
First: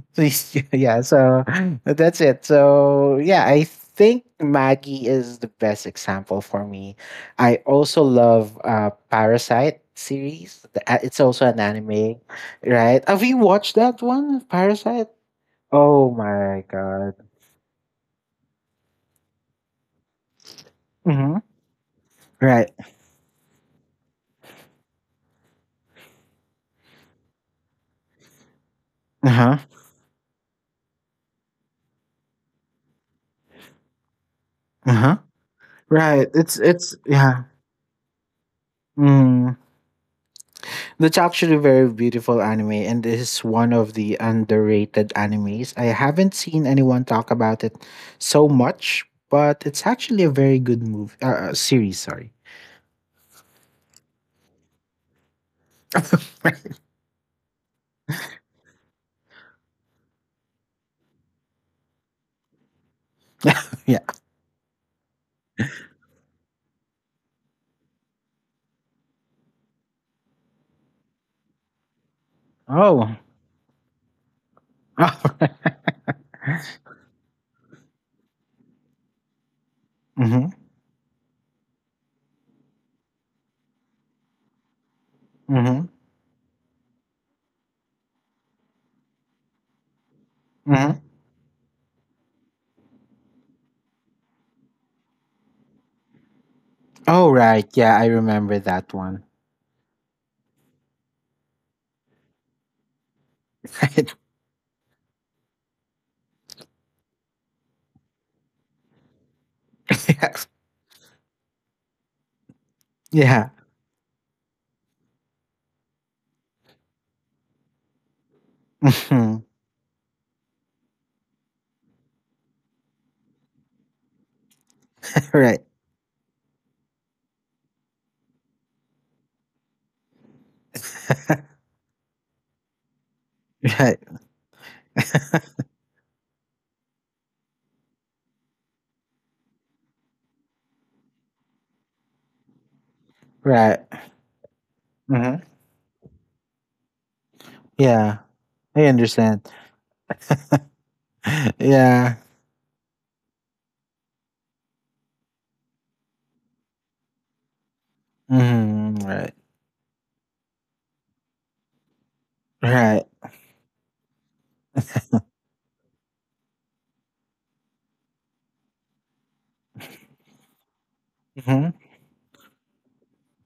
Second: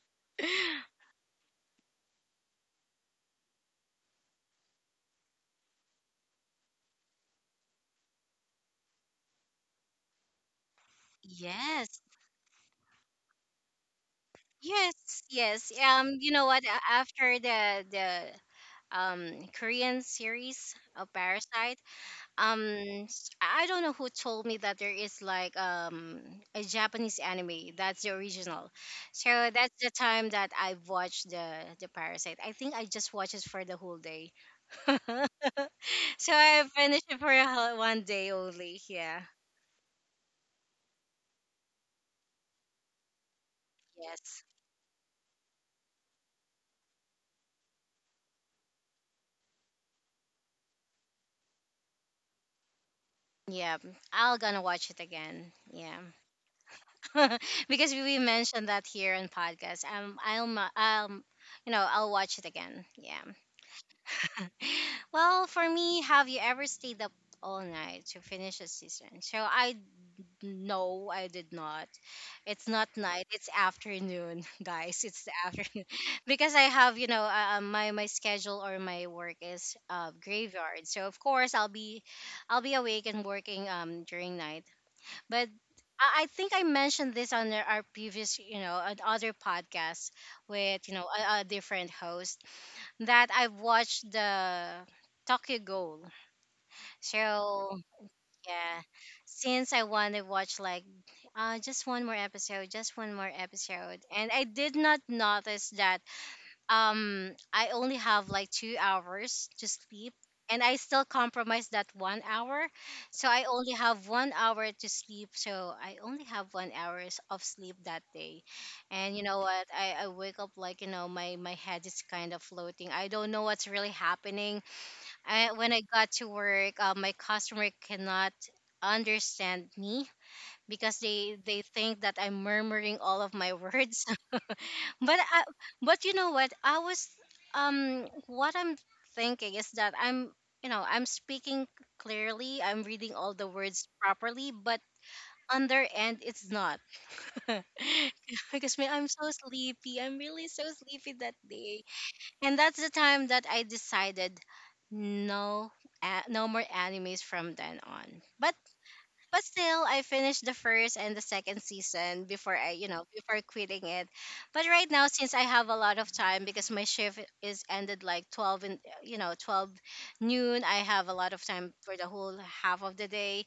Speaker 2: [LAUGHS] Please, [LAUGHS] yeah. So [CLEARS THROAT] that's it. So yeah, I think Maggie is the best example for me. I also love Parasite series. It's also an
Speaker 1: Yes.
Speaker 2: anime, right? Have you watched that one,
Speaker 1: Yes,
Speaker 2: Parasite?
Speaker 1: yes.
Speaker 2: Oh
Speaker 1: You know
Speaker 2: my
Speaker 1: what?
Speaker 2: god!
Speaker 1: After the um Korean series of
Speaker 2: Hmm.
Speaker 1: Parasite. Um
Speaker 2: Right.
Speaker 1: I don't know who told me that there is like a Japanese anime that's the original.
Speaker 2: Uh
Speaker 1: So that's
Speaker 2: huh.
Speaker 1: the time that I watched the Parasite. I think I just watched it for the whole day.
Speaker 2: Uh huh.
Speaker 1: [LAUGHS]
Speaker 2: Right.
Speaker 1: So
Speaker 2: It's
Speaker 1: I
Speaker 2: it's
Speaker 1: finished it for
Speaker 2: yeah.
Speaker 1: one day only. Yeah.
Speaker 2: Mm. That's actually a very beautiful anime, and this is one of the
Speaker 1: Yes.
Speaker 2: underrated animes. I haven't seen anyone talk about it so much, but it's actually a very good movie series. Sorry.
Speaker 1: Yeah. I'll gonna watch it again. Yeah. [LAUGHS] Because we mentioned that here in podcast. I'll, mu- you know, I'll watch it again. Yeah.
Speaker 2: [LAUGHS] Yeah.
Speaker 1: [LAUGHS] Well, for me, have you ever stayed up all night to finish a season? So, I no, I did not. It's not
Speaker 2: Oh.
Speaker 1: night. It's afternoon, [LAUGHS] guys. It's the afternoon, [LAUGHS] because I have, my schedule or my work is
Speaker 2: Mm-hmm.
Speaker 1: graveyard. So of course I'll be, awake and working during night, but
Speaker 2: Mm-hmm.
Speaker 1: I think I mentioned this on our previous, on other podcasts with,
Speaker 2: Mm-hmm. [LAUGHS]
Speaker 1: a different host, that I've watched the Tokyo Ghoul.
Speaker 2: Oh right.
Speaker 1: So,
Speaker 2: Yeah, I remember
Speaker 1: yeah,
Speaker 2: that one.
Speaker 1: since I want to watch like just one more episode, just one more episode.
Speaker 2: [LAUGHS]
Speaker 1: And I did not notice that I only have like 2 hours to sleep,
Speaker 2: Right.
Speaker 1: and I still compromise that 1 hour.
Speaker 2: [LAUGHS]
Speaker 1: So I
Speaker 2: Yeah.
Speaker 1: only have 1 hour to sleep. So I only have 1 hours of sleep that day. And you
Speaker 2: Hmm.
Speaker 1: know what? I wake up like, my head is kind of floating. I don't know what's really happening.
Speaker 2: [LAUGHS] Right.
Speaker 1: When I got to work, my customer cannot understand me because they
Speaker 2: [LAUGHS]
Speaker 1: think that I'm murmuring all of my
Speaker 2: Right.
Speaker 1: words. [LAUGHS] but I,
Speaker 2: [LAUGHS]
Speaker 1: but you know what? I was What I'm thinking is that I'm you know I'm speaking clearly. I'm reading all the
Speaker 2: Right.
Speaker 1: words properly, but
Speaker 2: Hmm.
Speaker 1: on their end it's not.
Speaker 2: Yeah.
Speaker 1: [LAUGHS] Because
Speaker 2: I
Speaker 1: me, I'm so
Speaker 2: understand.
Speaker 1: sleepy. I'm really so sleepy that
Speaker 2: [LAUGHS]
Speaker 1: day.
Speaker 2: Yeah.
Speaker 1: And that's the time that I decided, no, no more animes from then on. but
Speaker 2: Hmm. Right.
Speaker 1: but still, I finished the first and the second season before I,
Speaker 2: Right.
Speaker 1: before quitting it. But right now, since I have a lot of time because my shift is ended like 12, 12 noon, I have a lot of time
Speaker 2: Mhm.
Speaker 1: for the whole half of the day.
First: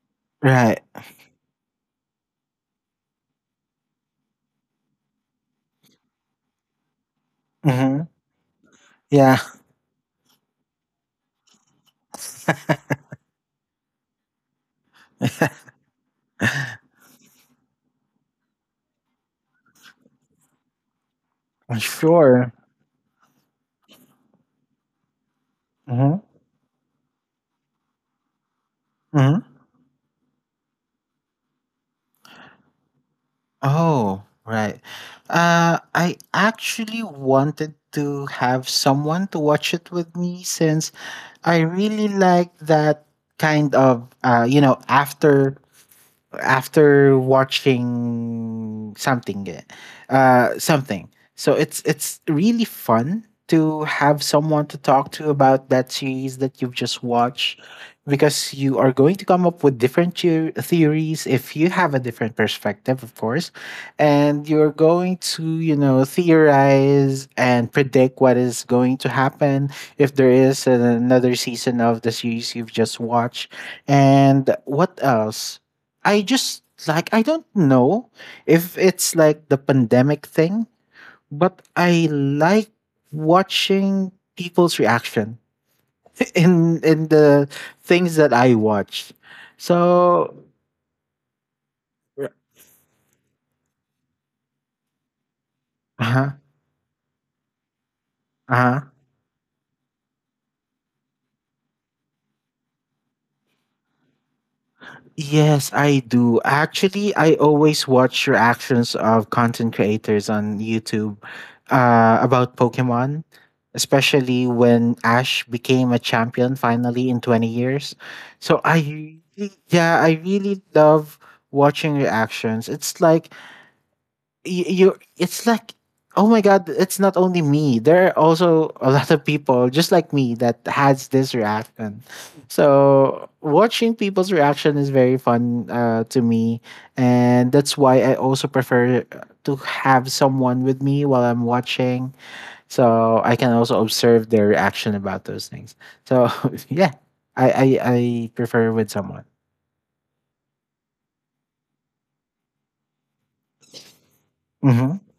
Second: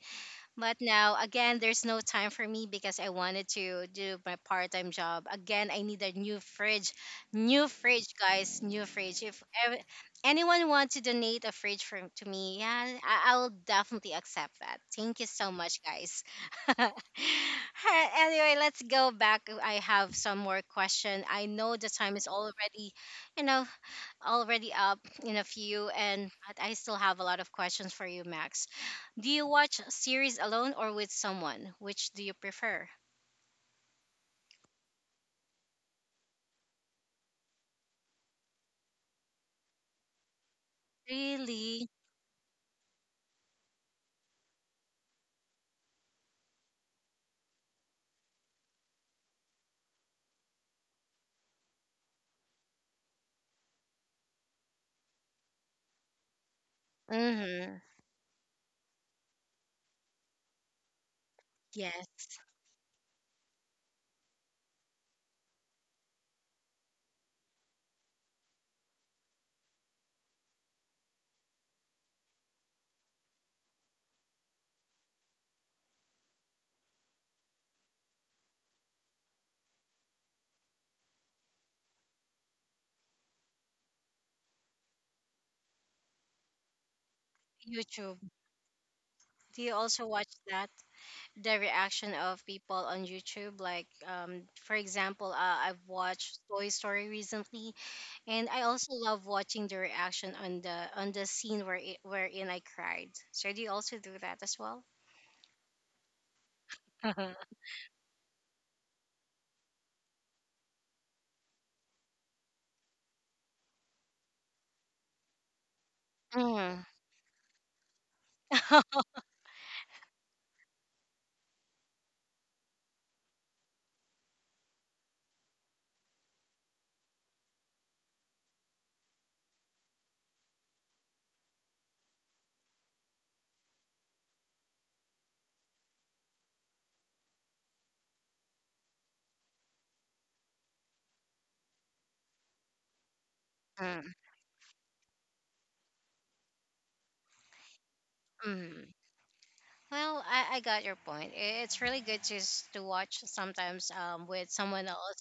Speaker 1: But
Speaker 2: Right.
Speaker 1: now, again, there's no time for me because I wanted to do my part time job. Again, I need a new fridge. New
Speaker 2: Mhm.
Speaker 1: fridge, guys. New fridge.
Speaker 2: Yeah.
Speaker 1: If ever, anyone wants to donate a fridge to me, yeah,
Speaker 2: [LAUGHS]
Speaker 1: I will definitely accept that. Thank you so much, guys. [LAUGHS] Alright, anyway, let's go back. I have some more question. I know the time is
Speaker 2: Sure.
Speaker 1: already, you know, already up in a few,
Speaker 2: Mhm.
Speaker 1: and I still have a lot of questions for you, Max. Do you
Speaker 2: Mhm.
Speaker 1: watch series alone or with someone? Which do you prefer?
Speaker 2: Oh, right. I actually wanted to have someone to watch it with me since I
Speaker 1: Really?
Speaker 2: really like that kind of you know, after watching something so it's really fun to have someone to talk to about that series that you've just watched
Speaker 1: Mm-hmm.
Speaker 2: because you are going to come up with different theories if you have a
Speaker 1: Yes.
Speaker 2: different perspective of course and you're going to you know theorize and predict what is going to happen if there is another season of the series you've just watched and what else I just like I don't know if it's like the pandemic thing, but I like watching people's reaction [LAUGHS] in the things
Speaker 1: YouTube.
Speaker 2: that I watch.
Speaker 1: Do you also watch
Speaker 2: So
Speaker 1: that? The reaction of people on YouTube. Like, for example, I've
Speaker 2: uh-huh.
Speaker 1: watched Toy Story recently, and I
Speaker 2: Uh-huh.
Speaker 1: also love watching the reaction on the scene where wherein I cried. So do you also do that as well?
Speaker 2: Yes, I do. Actually, I
Speaker 1: [LAUGHS]
Speaker 2: always watch reactions of content creators on YouTube about Pokemon, especially when Ash became a champion
Speaker 1: Mm.
Speaker 2: finally in 20 years. So
Speaker 1: [LAUGHS]
Speaker 2: yeah, I really love watching reactions. It's like you it's like oh my god it's not only me there are also a lot of people just like me that has this reaction so watching people's reaction is very fun to me and that's why I also prefer to have someone with me while I'm watching so I can also
Speaker 1: Mm.
Speaker 2: observe their reaction about those things so [LAUGHS] yeah I prefer
Speaker 1: Mm.
Speaker 2: with someone.
Speaker 1: Well, I got your point. It's really good to to watch sometimes with someone
Speaker 2: Hmm.
Speaker 1: else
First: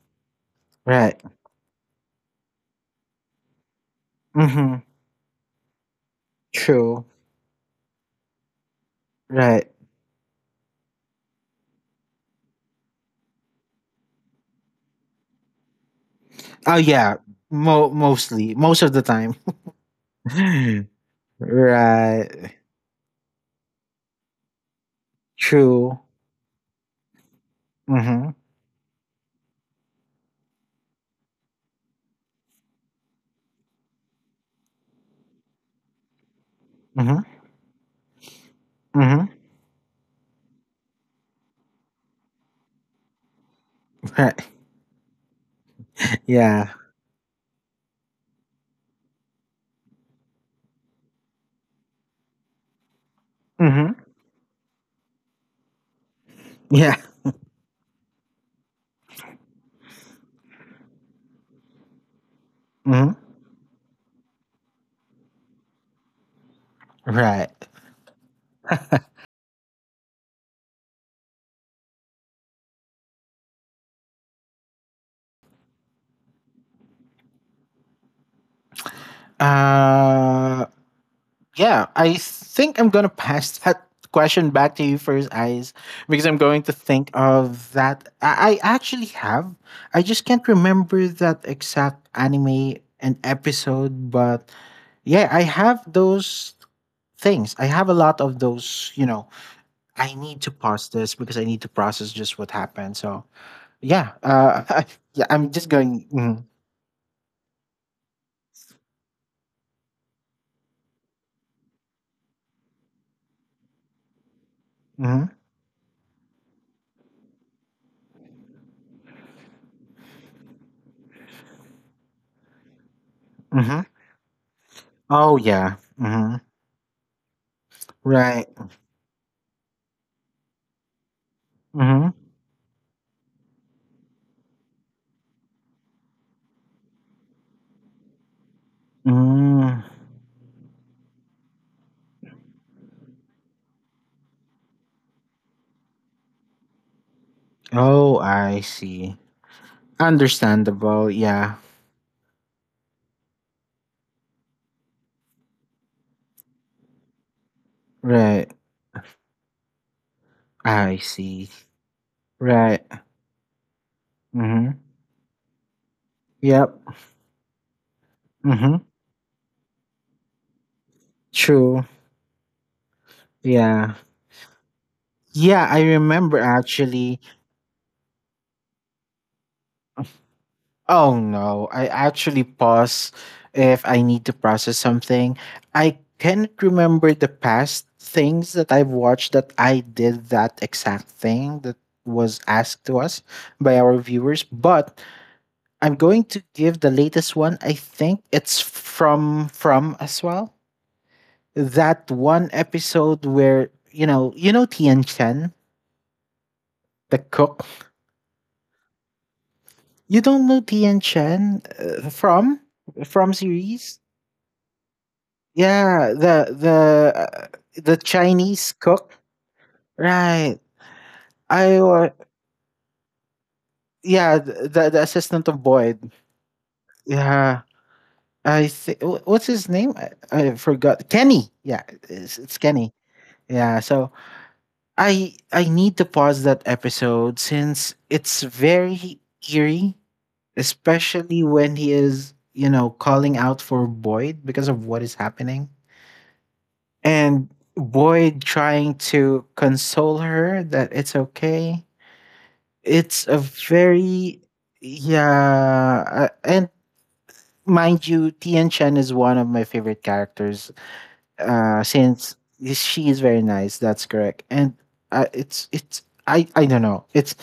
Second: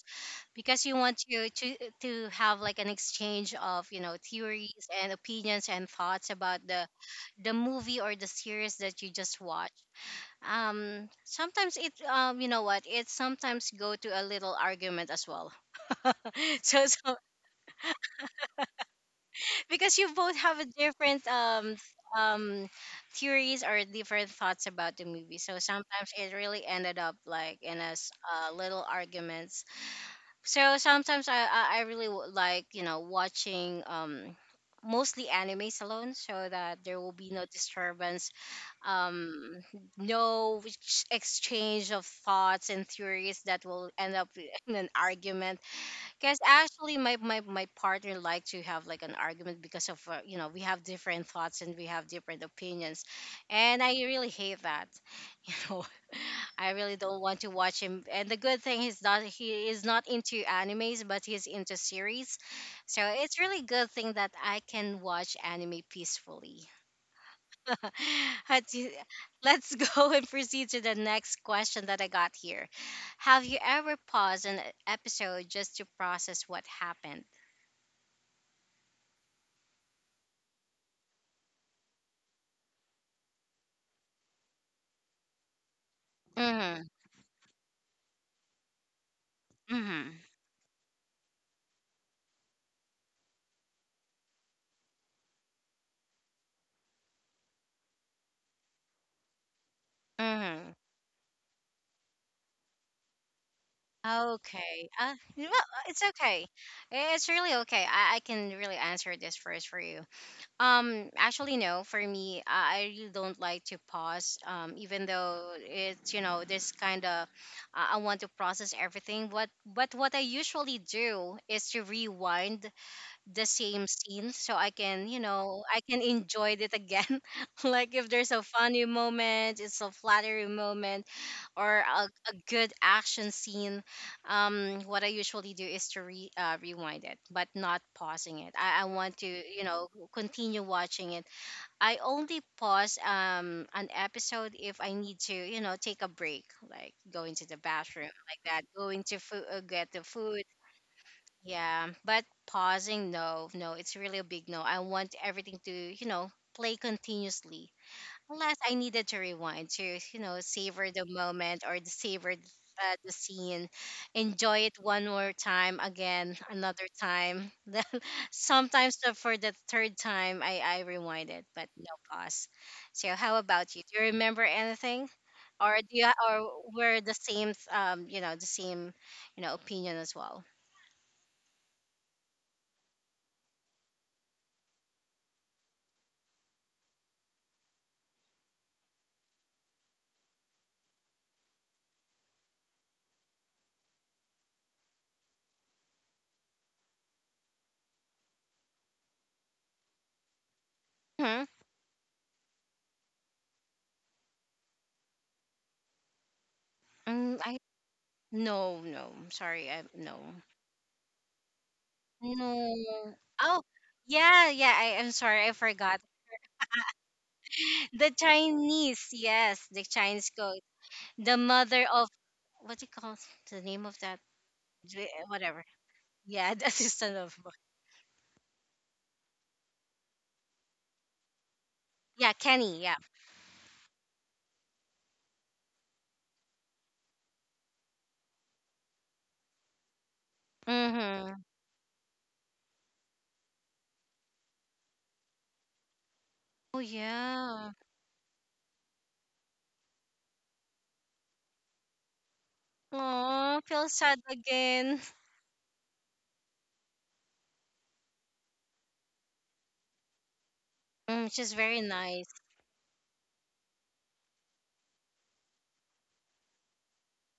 Speaker 1: because you want
Speaker 2: Right.
Speaker 1: to have like an exchange of, you know,
Speaker 2: Hmm.
Speaker 1: theories and opinions and thoughts about the
Speaker 2: True.
Speaker 1: the movie or the series that you just
Speaker 2: Right.
Speaker 1: watched. Sometimes it you know what, it sometimes go to a little argument as well. [LAUGHS]
Speaker 2: Oh
Speaker 1: so
Speaker 2: yeah,
Speaker 1: so
Speaker 2: Mostly, most of the time.
Speaker 1: because you both have a
Speaker 2: [LAUGHS]
Speaker 1: different
Speaker 2: Right.
Speaker 1: theories or different thoughts about the movie, so
Speaker 2: True.
Speaker 1: sometimes it really ended up like in a
Speaker 2: Mhm.
Speaker 1: little arguments. So sometimes I really like, you know, watching mostly animes alone so that there will
Speaker 2: Mhm.
Speaker 1: be no disturbance,
Speaker 2: Mhm.
Speaker 1: um no exchange of thoughts and theories that will end up
Speaker 2: Right.
Speaker 1: in an argument,
Speaker 2: [LAUGHS]
Speaker 1: because
Speaker 2: Yeah.
Speaker 1: actually, my partner like to have like an argument because of, you know, we have different thoughts and we have different opinions, and I
Speaker 2: Mhm.
Speaker 1: really hate that. [LAUGHS] You know, I
Speaker 2: Yeah.
Speaker 1: really don't want to watch him. And the good thing is that he is not into animes, but he's into series, so
Speaker 2: Mhm.
Speaker 1: it's really good thing that I can watch anime peacefully.
Speaker 2: Right.
Speaker 1: [LAUGHS] Let's let's go and proceed to the next question that I got here. Have you ever paused an episode just to process what happened?
Speaker 2: Uh. Yeah. I think I'm gonna pass [LAUGHS] that question back to you first, eyes, because I'm going to
Speaker 1: Mm-hmm.
Speaker 2: think of that. I actually have. I
Speaker 1: Mm-hmm.
Speaker 2: just can't remember that exact anime and episode, but yeah, I have those things. I have a lot of those, you know, I need to
Speaker 1: Mm-hmm.
Speaker 2: pause this because I need to process just what happened. So, yeah,
Speaker 1: Okay.
Speaker 2: [LAUGHS] yeah,
Speaker 1: You
Speaker 2: I'm
Speaker 1: know,
Speaker 2: just
Speaker 1: it's
Speaker 2: going, mm,
Speaker 1: okay. It's really okay. I can really answer this first for you. Actually, no. For me, I really don't like to pause. Even
Speaker 2: mm,
Speaker 1: though it's, you know, this kind of, I want to process everything. What but what I usually do is to rewind the
Speaker 2: mm-hmm.
Speaker 1: same scene so I can, you
Speaker 2: Oh,
Speaker 1: know,
Speaker 2: yeah,
Speaker 1: I can
Speaker 2: mm-hmm.
Speaker 1: enjoy it again. [LAUGHS] Like if there's a
Speaker 2: Right,
Speaker 1: funny moment, it's a flattering moment or
Speaker 2: mm-hmm.
Speaker 1: a good action scene, what I usually do is to rewind it, but not pausing it. I want to, you
Speaker 2: Mm.
Speaker 1: know, continue watching it. I only pause an episode if I need to, you know, take a break, like going to the bathroom,
Speaker 2: Oh,
Speaker 1: like
Speaker 2: I
Speaker 1: that, going
Speaker 2: see.
Speaker 1: to food, get the food.
Speaker 2: Understandable, yeah,
Speaker 1: Yeah, but pausing, no, no, it's really a big no. I want everything to, you know, play continuously,
Speaker 2: right,
Speaker 1: unless I needed to rewind to, you know, savor
Speaker 2: I
Speaker 1: the
Speaker 2: see,
Speaker 1: moment or the savor
Speaker 2: right,
Speaker 1: the scene, enjoy
Speaker 2: mm-hmm.
Speaker 1: it one more time, again,
Speaker 2: Yep,
Speaker 1: another time. [LAUGHS] Then
Speaker 2: mm-hmm.
Speaker 1: sometimes for the third time, I rewind it, but
Speaker 2: True,
Speaker 1: no pause. So, how about you?
Speaker 2: yeah.
Speaker 1: Do you remember anything?
Speaker 2: Yeah, I
Speaker 1: Or do you,
Speaker 2: remember
Speaker 1: or were the
Speaker 2: actually
Speaker 1: same, you know, the same, you know, opinion as well?
Speaker 2: Oh no, I actually pause if I need to process something. I can't remember the past things that I've watched that I did that exact thing that was asked to us by our viewers, but I'm going to give the latest one. I think it's from as well.
Speaker 1: Hmm?
Speaker 2: That one episode where, you know Tian Chen, the
Speaker 1: I
Speaker 2: cook.
Speaker 1: no, no. I'm sorry. I
Speaker 2: You
Speaker 1: no,
Speaker 2: don't know Tian Chen
Speaker 1: no.
Speaker 2: from
Speaker 1: Oh,
Speaker 2: series?
Speaker 1: yeah, yeah. I am sorry. I forgot.
Speaker 2: Yeah, the
Speaker 1: The
Speaker 2: Chinese cook,
Speaker 1: Chinese, yes, the Chinese
Speaker 2: right?
Speaker 1: goat. The
Speaker 2: I
Speaker 1: mother
Speaker 2: wa
Speaker 1: of, what's it called? The name of that,
Speaker 2: yeah, the
Speaker 1: J-
Speaker 2: assistant of
Speaker 1: whatever.
Speaker 2: Boyd.
Speaker 1: Yeah, the [LAUGHS] assistant of
Speaker 2: Yeah, I think what's his name? I forgot. Kenny. Yeah,
Speaker 1: yeah,
Speaker 2: it's
Speaker 1: Kenny,
Speaker 2: Kenny.
Speaker 1: yeah.
Speaker 2: Yeah, so I need to pause that episode since it's very eerie, especially
Speaker 1: Hmm.
Speaker 2: when he is, you know, calling out for Boyd because of what is happening.
Speaker 1: Oh
Speaker 2: And
Speaker 1: yeah.
Speaker 2: Boyd trying to console her that it's okay. It's a
Speaker 1: Oh, feel sad
Speaker 2: very
Speaker 1: again.
Speaker 2: yeah, and mind you, Tian Chen is one of my favorite characters.
Speaker 1: Mm, she's very nice.
Speaker 2: Since she is very nice, that's correct. And it's I don't know. It's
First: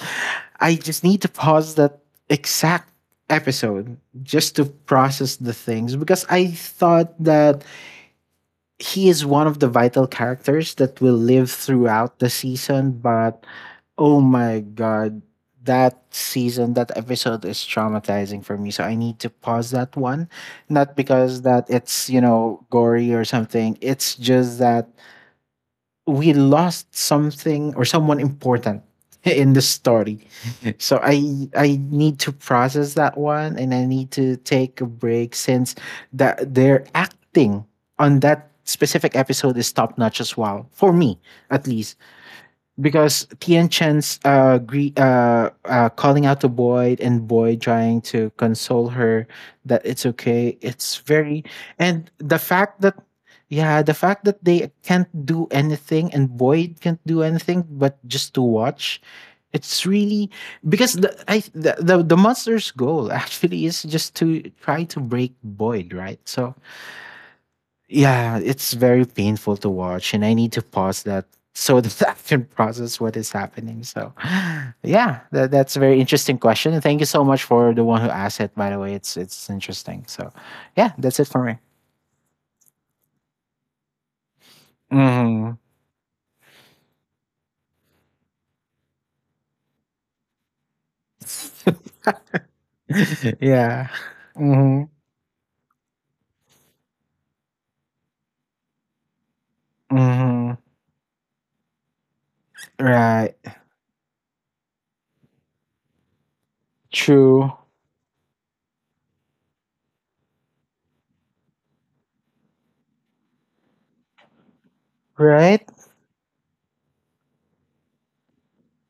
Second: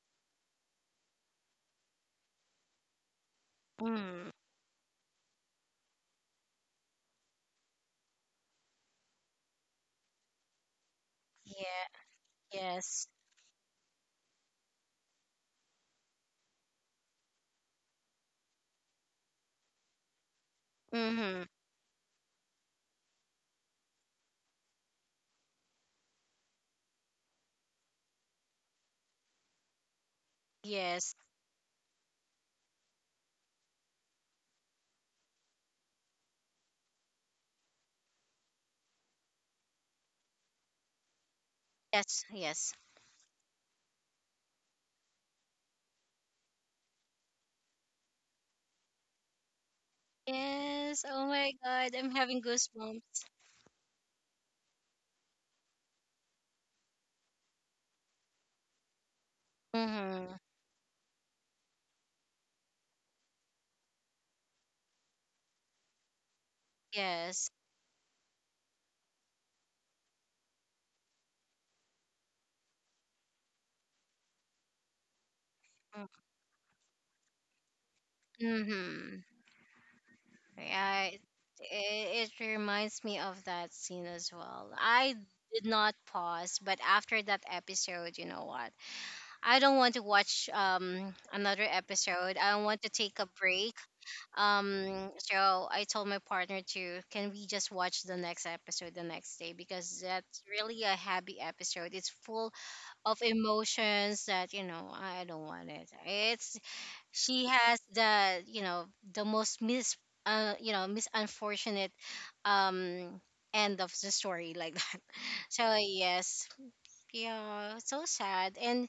Speaker 2: I just need to pause that exact episode
Speaker 1: Mm.
Speaker 2: just to process the things because I thought that he is one of the vital characters that will live
Speaker 1: Yeah,
Speaker 2: throughout the season
Speaker 1: yes.
Speaker 2: but oh my god that season that episode is traumatizing for me so I need to pause that one not because
Speaker 1: Hmm.
Speaker 2: that it's you know gory or something it's just that we lost something or someone important [LAUGHS] in the story. [LAUGHS] So
Speaker 1: Yes.
Speaker 2: I need to process that one and I need to take a break since that their acting on that specific episode is top notch as well for me at least
Speaker 1: Yes, yes.
Speaker 2: because Tian Chen's calling out to Boyd and Boyd trying to console her that it's okay. It's
Speaker 1: Yes. Oh
Speaker 2: very
Speaker 1: my god,
Speaker 2: and
Speaker 1: I'm
Speaker 2: the
Speaker 1: having
Speaker 2: fact that
Speaker 1: goosebumps.
Speaker 2: yeah, the fact that they can't do anything and Boyd can't do anything but just to watch. It's really
Speaker 1: Hmm.
Speaker 2: because the I the monster's goal [LAUGHS] actually is just to try to break Boyd, right? So
Speaker 1: Yes.
Speaker 2: yeah, it's very painful to watch, and I need to pause that so that [LAUGHS] I can process what is happening. So, [SIGHS] yeah, that's a very interesting question. And thank you so much for the one who asked it. By the way, it's
Speaker 1: Hmm.
Speaker 2: it's interesting. So, yeah,
Speaker 1: Yeah,
Speaker 2: that's it for me.
Speaker 1: it it reminds me of that scene as well. I
Speaker 2: Hmm.
Speaker 1: did not pause, but after that episode, you know what? I don't want to watch another episode. I want to take a
Speaker 2: [LAUGHS]
Speaker 1: break.
Speaker 2: Yeah. Hmm.
Speaker 1: So I told my partner to, can we just watch the next episode the next day, because that's
Speaker 2: Hmm.
Speaker 1: really a happy episode. It's full of
Speaker 2: Right.
Speaker 1: emotions that, you know, I don't want it. It's she
Speaker 2: True.
Speaker 1: has the, you know, the most mis you know, mis unfortunate um end of the story, like that. [LAUGHS] So
Speaker 2: Right.
Speaker 1: yes, yeah, so sad. And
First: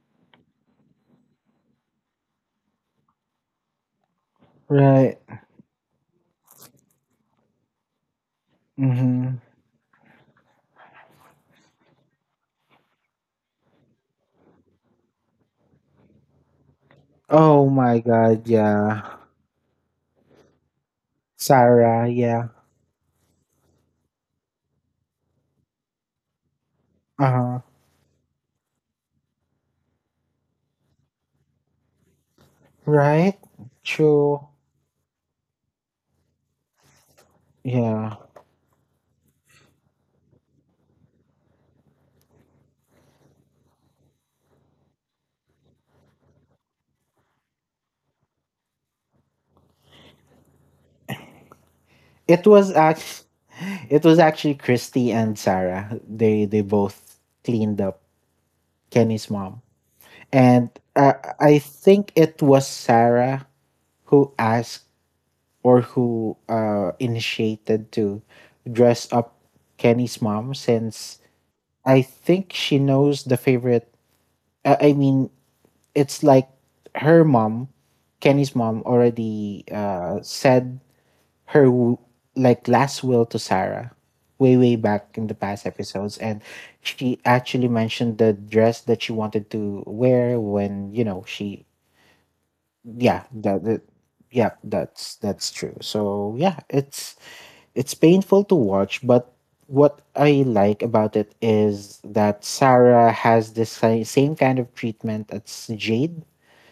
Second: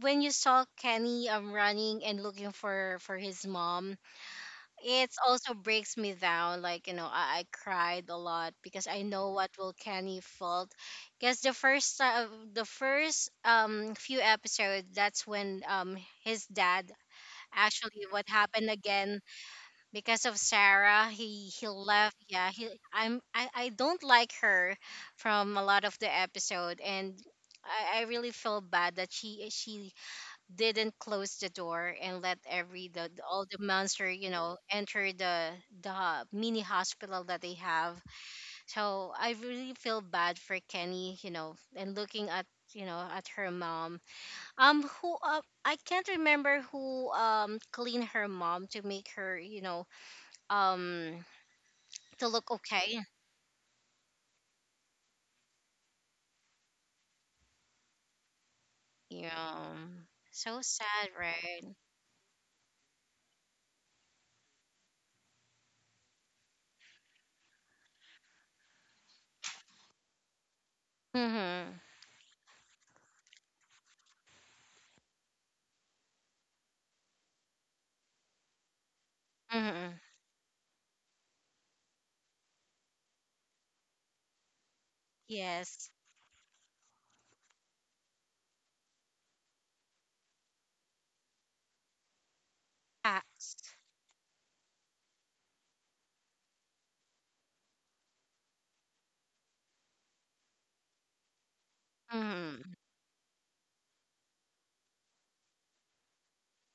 Speaker 1: when you saw Kenny running and looking for his mom, it
Speaker 2: Right.
Speaker 1: also breaks me down. Like, you know, I cried a lot because I know
Speaker 2: Hmm.
Speaker 1: what will Kenny felt, because the first few episodes, that's when his dad
Speaker 2: Oh my
Speaker 1: actually, what
Speaker 2: God.
Speaker 1: happened
Speaker 2: Yeah.
Speaker 1: again, because of Sarah, he
Speaker 2: Sarah.
Speaker 1: left,
Speaker 2: Yeah.
Speaker 1: yeah he I don't like her from a lot of the episode. And
Speaker 2: Uh huh.
Speaker 1: I really feel bad that she didn't close the door and let every the
Speaker 2: Right.
Speaker 1: all the monster, you
Speaker 2: True.
Speaker 1: know, enter the mini hospital that they have.
Speaker 2: Yeah.
Speaker 1: So I really feel bad for Kenny, you know, and looking at, you know, at her mom, who, I can't remember who cleaned her mom to make her, you know, um to
Speaker 2: It
Speaker 1: look
Speaker 2: was
Speaker 1: okay.
Speaker 2: act- [LAUGHS] it was actually Christy and Sarah. They both cleaned up Kenny's mom,
Speaker 1: Yeah. So
Speaker 2: and
Speaker 1: sad,
Speaker 2: uh,
Speaker 1: right?
Speaker 2: I think it was Sarah who asked or who initiated to dress up Kenny's mom, since
Speaker 1: Mhm.
Speaker 2: I think she knows the favorite. I mean, it's like her mom, Kenny's mom, already
Speaker 1: Mhm.
Speaker 2: said her like last will to Sarah way way back in the past
Speaker 1: Yes.
Speaker 2: episodes and she actually mentioned the dress that she wanted to wear when you know she yeah
Speaker 1: Facts.
Speaker 2: the yeah that's true so yeah it's painful to watch but what I like about it is that
Speaker 1: Mhm.
Speaker 2: Sarah has this same kind of treatment as Jade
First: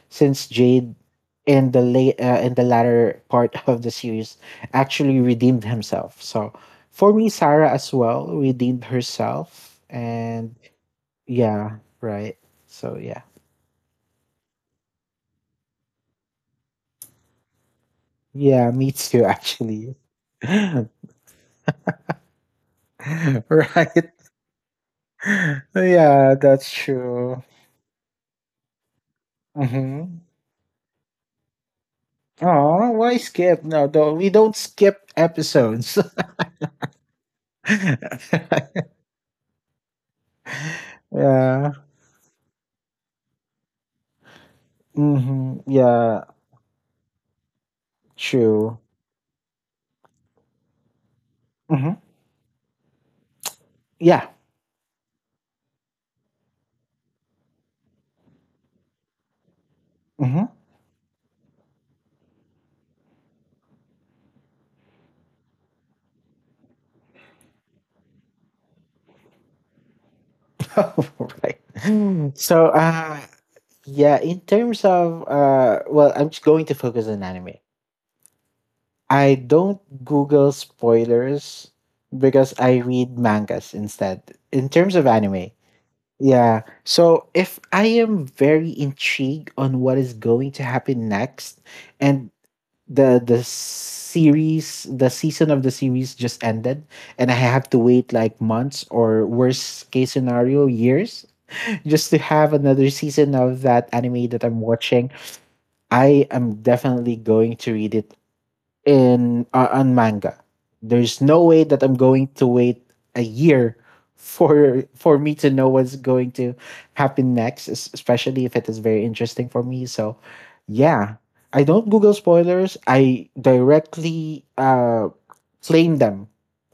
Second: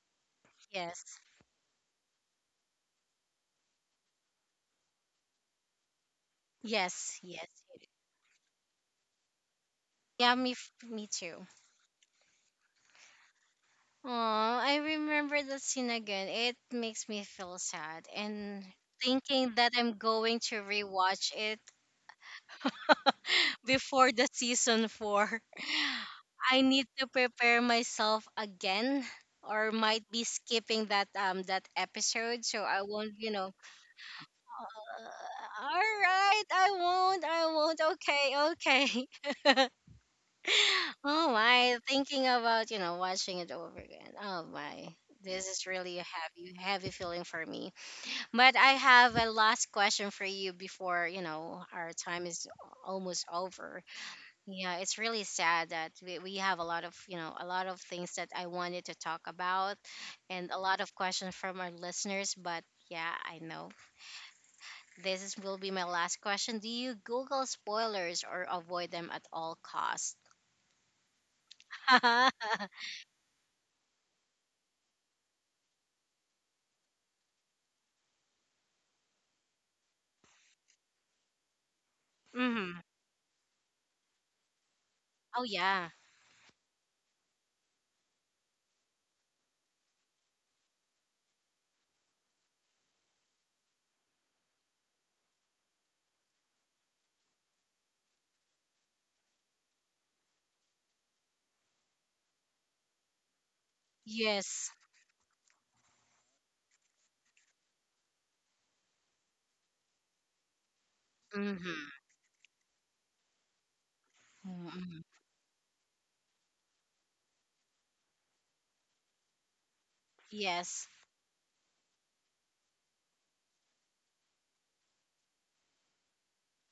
Speaker 2: since Jade
Speaker 1: Yes.
Speaker 2: in the late in the latter part [LAUGHS] of the series actually redeemed himself. So for
Speaker 1: Yes.
Speaker 2: me,
Speaker 1: Yes.
Speaker 2: Sarah as well redeemed herself,
Speaker 1: Yeah,
Speaker 2: and
Speaker 1: me too.
Speaker 2: yeah, right. So yeah,
Speaker 1: Oh, I remember the scene again. It makes me feel sad, and
Speaker 2: yeah, me too
Speaker 1: thinking that
Speaker 2: actually.
Speaker 1: I'm going
Speaker 2: [LAUGHS]
Speaker 1: to
Speaker 2: Right.
Speaker 1: rewatch it [LAUGHS] before the season 4. [LAUGHS]
Speaker 2: Yeah,
Speaker 1: I
Speaker 2: that's
Speaker 1: need to
Speaker 2: true.
Speaker 1: prepare myself again, or might
Speaker 2: Mm-hmm.
Speaker 1: be skipping that that episode so I
Speaker 2: Oh,
Speaker 1: won't,
Speaker 2: why
Speaker 1: you know.
Speaker 2: skip? No, don't, we don't
Speaker 1: Uh,
Speaker 2: skip
Speaker 1: all
Speaker 2: episodes.
Speaker 1: right, I won't. I
Speaker 2: [LAUGHS]
Speaker 1: won't. Okay,
Speaker 2: Yeah.
Speaker 1: okay. [LAUGHS] Oh my, thinking about, you know, watching it over again. Oh my. This
Speaker 2: Mm-hmm.
Speaker 1: is really a
Speaker 2: Yeah,
Speaker 1: heavy feeling for me. But I
Speaker 2: true.
Speaker 1: have a last question for you before, you know, our
Speaker 2: Mm-hmm.
Speaker 1: time is almost over.
Speaker 2: Yeah,
Speaker 1: Yeah, it's really sad that we have a lot of, you know, a lot of things that I wanted to talk about and
Speaker 2: mm-hmm.
Speaker 1: a lot of questions from our listeners, but yeah, I know. This will be my last question. Do you Google spoilers or avoid them at all costs?
Speaker 2: [LAUGHS] Right. Mm. So,
Speaker 1: [LAUGHS]
Speaker 2: yeah, in terms of, well, I'm just going to focus on anime. I don't Google spoilers because I
Speaker 1: Hmm.
Speaker 2: read mangas instead. In terms of
Speaker 1: Oh
Speaker 2: anime,
Speaker 1: yeah.
Speaker 2: yeah. So, if I am very intrigued on what is going to happen next, and the series, the season of the series just ended, and I have to wait like months or worst case scenario years just to have another season of that anime that I'm
Speaker 1: Yes.
Speaker 2: watching. I am definitely going to read it in on manga. There's no way that
Speaker 1: Mm-hmm.
Speaker 2: I'm going to wait a year
Speaker 1: Mm-hmm.
Speaker 2: for me to know what's going to happen next, especially if it is very interesting for me. So,
Speaker 1: Yes.
Speaker 2: yeah, I don't Google spoilers. I directly claim them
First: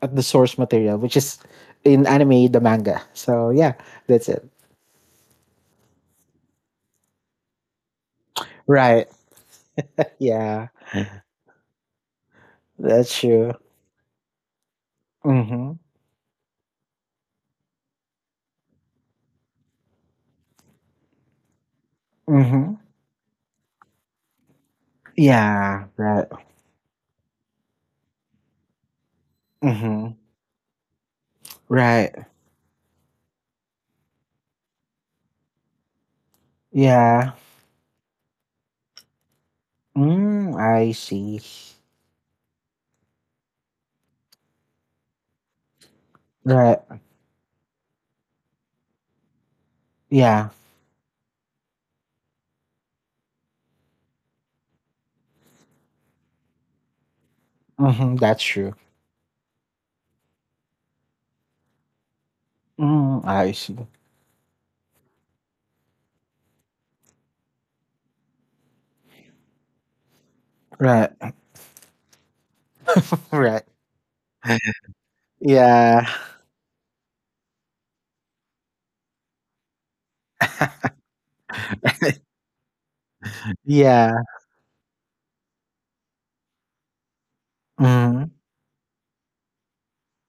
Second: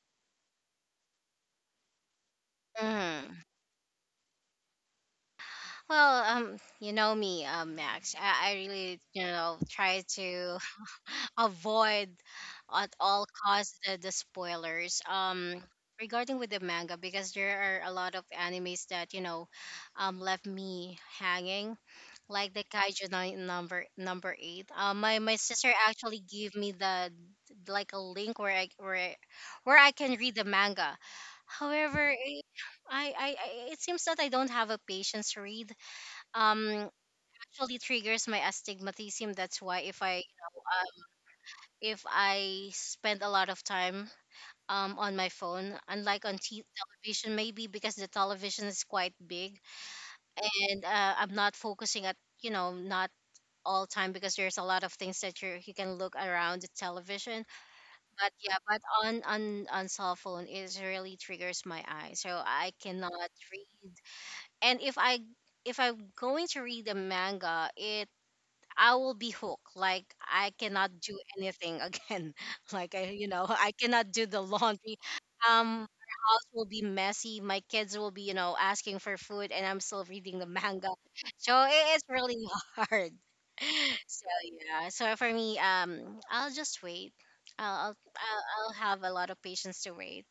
Speaker 2: at the source material, which is in anime the manga.
Speaker 1: Mm-hmm.
Speaker 2: So yeah, that's it.
Speaker 1: Well, you know me, Max. I really,
Speaker 2: Right.
Speaker 1: you know, try to
Speaker 2: Yeah,
Speaker 1: [LAUGHS] avoid at
Speaker 2: that's
Speaker 1: all
Speaker 2: true.
Speaker 1: costs the spoilers.
Speaker 2: Mhm.
Speaker 1: Regarding with the manga, because there are a lot of animes that, you know, left me hanging, like the
Speaker 2: Mhm.
Speaker 1: Kaiju number number eight. My sister
Speaker 2: Yeah.
Speaker 1: actually
Speaker 2: Right.
Speaker 1: gave me the, like a link where where I
Speaker 2: Mhm.
Speaker 1: can read the manga. However,
Speaker 2: Right.
Speaker 1: I- it seems that I don't have a patience to read, um
Speaker 2: Yeah.
Speaker 1: actually triggers my astigmatism. That's why, if I, you
Speaker 2: Mm,
Speaker 1: know,
Speaker 2: I see.
Speaker 1: if I spend a lot of time on my phone, unlike on
Speaker 2: Right.
Speaker 1: television, maybe because the television is quite big
Speaker 2: Yeah.
Speaker 1: and, I'm not focusing at, you know, not all time, because there's a lot of things that you can look around the television.
Speaker 2: Mhm.
Speaker 1: But
Speaker 2: That's
Speaker 1: yeah,
Speaker 2: true.
Speaker 1: but on cell phone it really triggers my eye, so I cannot
Speaker 2: Mm, I see.
Speaker 1: read. And if I, if I'm going to read a manga, it I will be hooked. Like, I cannot
Speaker 2: Right.
Speaker 1: do anything again. [LAUGHS] Like, I, you know,
Speaker 2: Right.
Speaker 1: I cannot do the laundry.
Speaker 2: Yeah.
Speaker 1: Our house will be messy. My kids will be, you know, asking for food, and I'm still reading the [LAUGHS] manga. So it is really [LAUGHS] hard.
Speaker 2: Yeah.
Speaker 1: So yeah. So for me, I'll just wait. I'll I'll
Speaker 2: Mhm.
Speaker 1: I'll I'll have a lot of patience to wait.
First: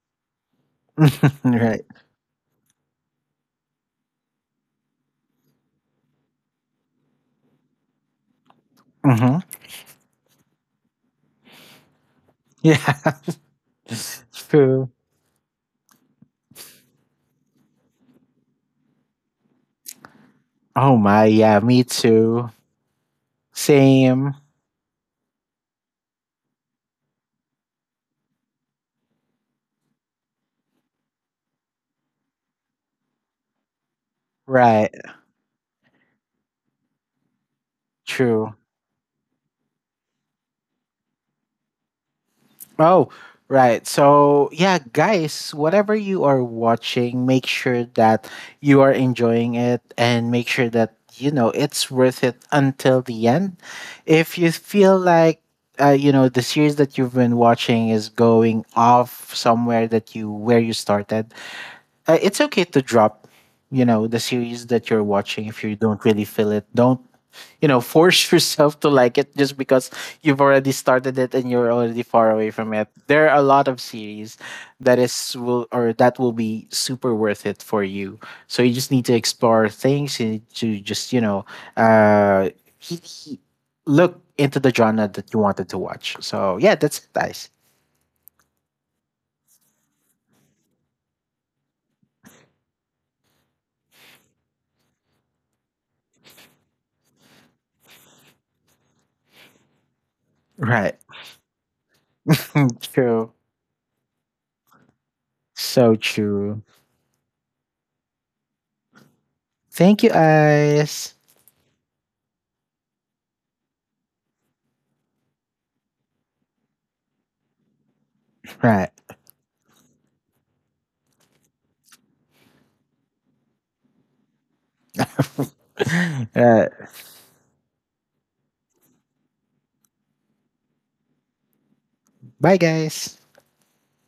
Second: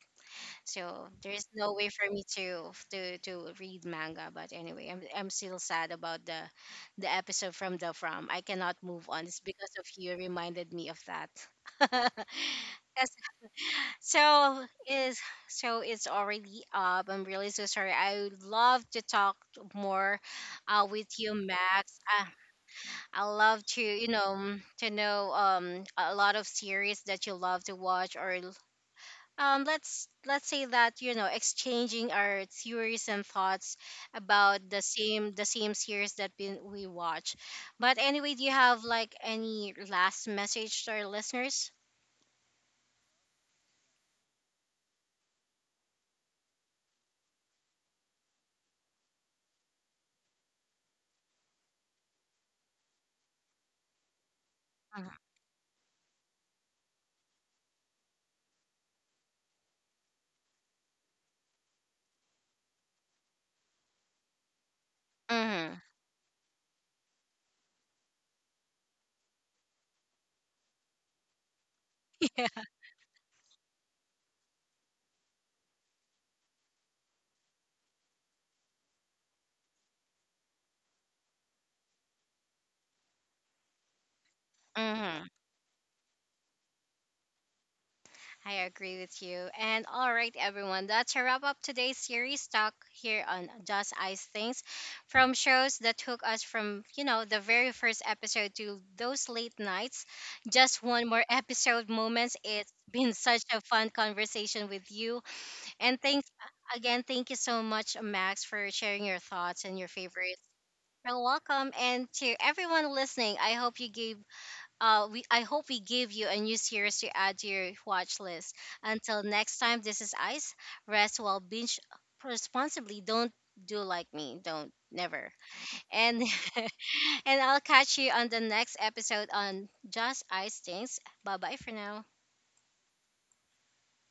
Speaker 1: So
Speaker 2: [LAUGHS]
Speaker 1: there's no
Speaker 2: Right.
Speaker 1: way for me to read manga. But anyway, I'm still sad about the episode from the from. I cannot move on.
Speaker 2: Mhm.
Speaker 1: It's because of you reminded me of that. [LAUGHS] Yes.
Speaker 2: Yeah. [LAUGHS]
Speaker 1: So
Speaker 2: True.
Speaker 1: is, so it's already up. I'm really so sorry. I would love to talk more,
Speaker 2: Oh
Speaker 1: with
Speaker 2: my.
Speaker 1: you,
Speaker 2: Yeah. Me
Speaker 1: Max.
Speaker 2: too.
Speaker 1: I love to, you know,
Speaker 2: Same.
Speaker 1: to know a lot of series that you love to watch, or let's say that, you know, exchanging our theories and thoughts about the
Speaker 2: Right.
Speaker 1: same the same series that we watch. But anyway, do you
Speaker 2: True.
Speaker 1: have like any last message to our listeners?
Speaker 2: Oh, right. So, yeah, guys, whatever you are watching, make sure that you are enjoying it and make sure that, you know, it's worth it until the end. If you feel
Speaker 1: Mm-hmm.
Speaker 2: like, you know, the series that you've been watching is going off somewhere that you, where you started, it's okay to drop, you know, the series that you're watching if
Speaker 1: Mm-hmm.
Speaker 2: you don't really feel it. Don't you know force [LAUGHS] yourself to like it just because you've already started it and you're already far away from
Speaker 1: [LAUGHS]
Speaker 2: it there are a lot of series that is will or that will be super worth it for you so you just need to explore things and to just you know uh he- he- look into the genre
Speaker 1: Yeah.
Speaker 2: that you wanted to watch so yeah that's nice
Speaker 1: I agree with you. And all right, everyone, that's a wrap up today's series talk here on Just Ice Things, from shows that took us from, you know, the very first episode to those late nights. Just
Speaker 2: right
Speaker 1: one more [LAUGHS] episode moments. It's
Speaker 2: [LAUGHS]
Speaker 1: been
Speaker 2: true
Speaker 1: such a fun conversation with you,
Speaker 2: so
Speaker 1: and thanks
Speaker 2: true
Speaker 1: again. Thank you so much, Max, for sharing your thoughts and your
Speaker 2: thank you
Speaker 1: favorites.
Speaker 2: guys
Speaker 1: You're welcome. And to everyone listening, I hope you gave we I hope we give you a new series to add to your watch list.
Speaker 2: right
Speaker 1: Until next time, this is Ice. Rest while binge responsibly. Don't do like me. Don't never. And
Speaker 2: [LAUGHS] right
Speaker 1: [LAUGHS] and I'll catch you on the next episode on Just Ice Things. Bye bye for now.
Speaker 2: bye guys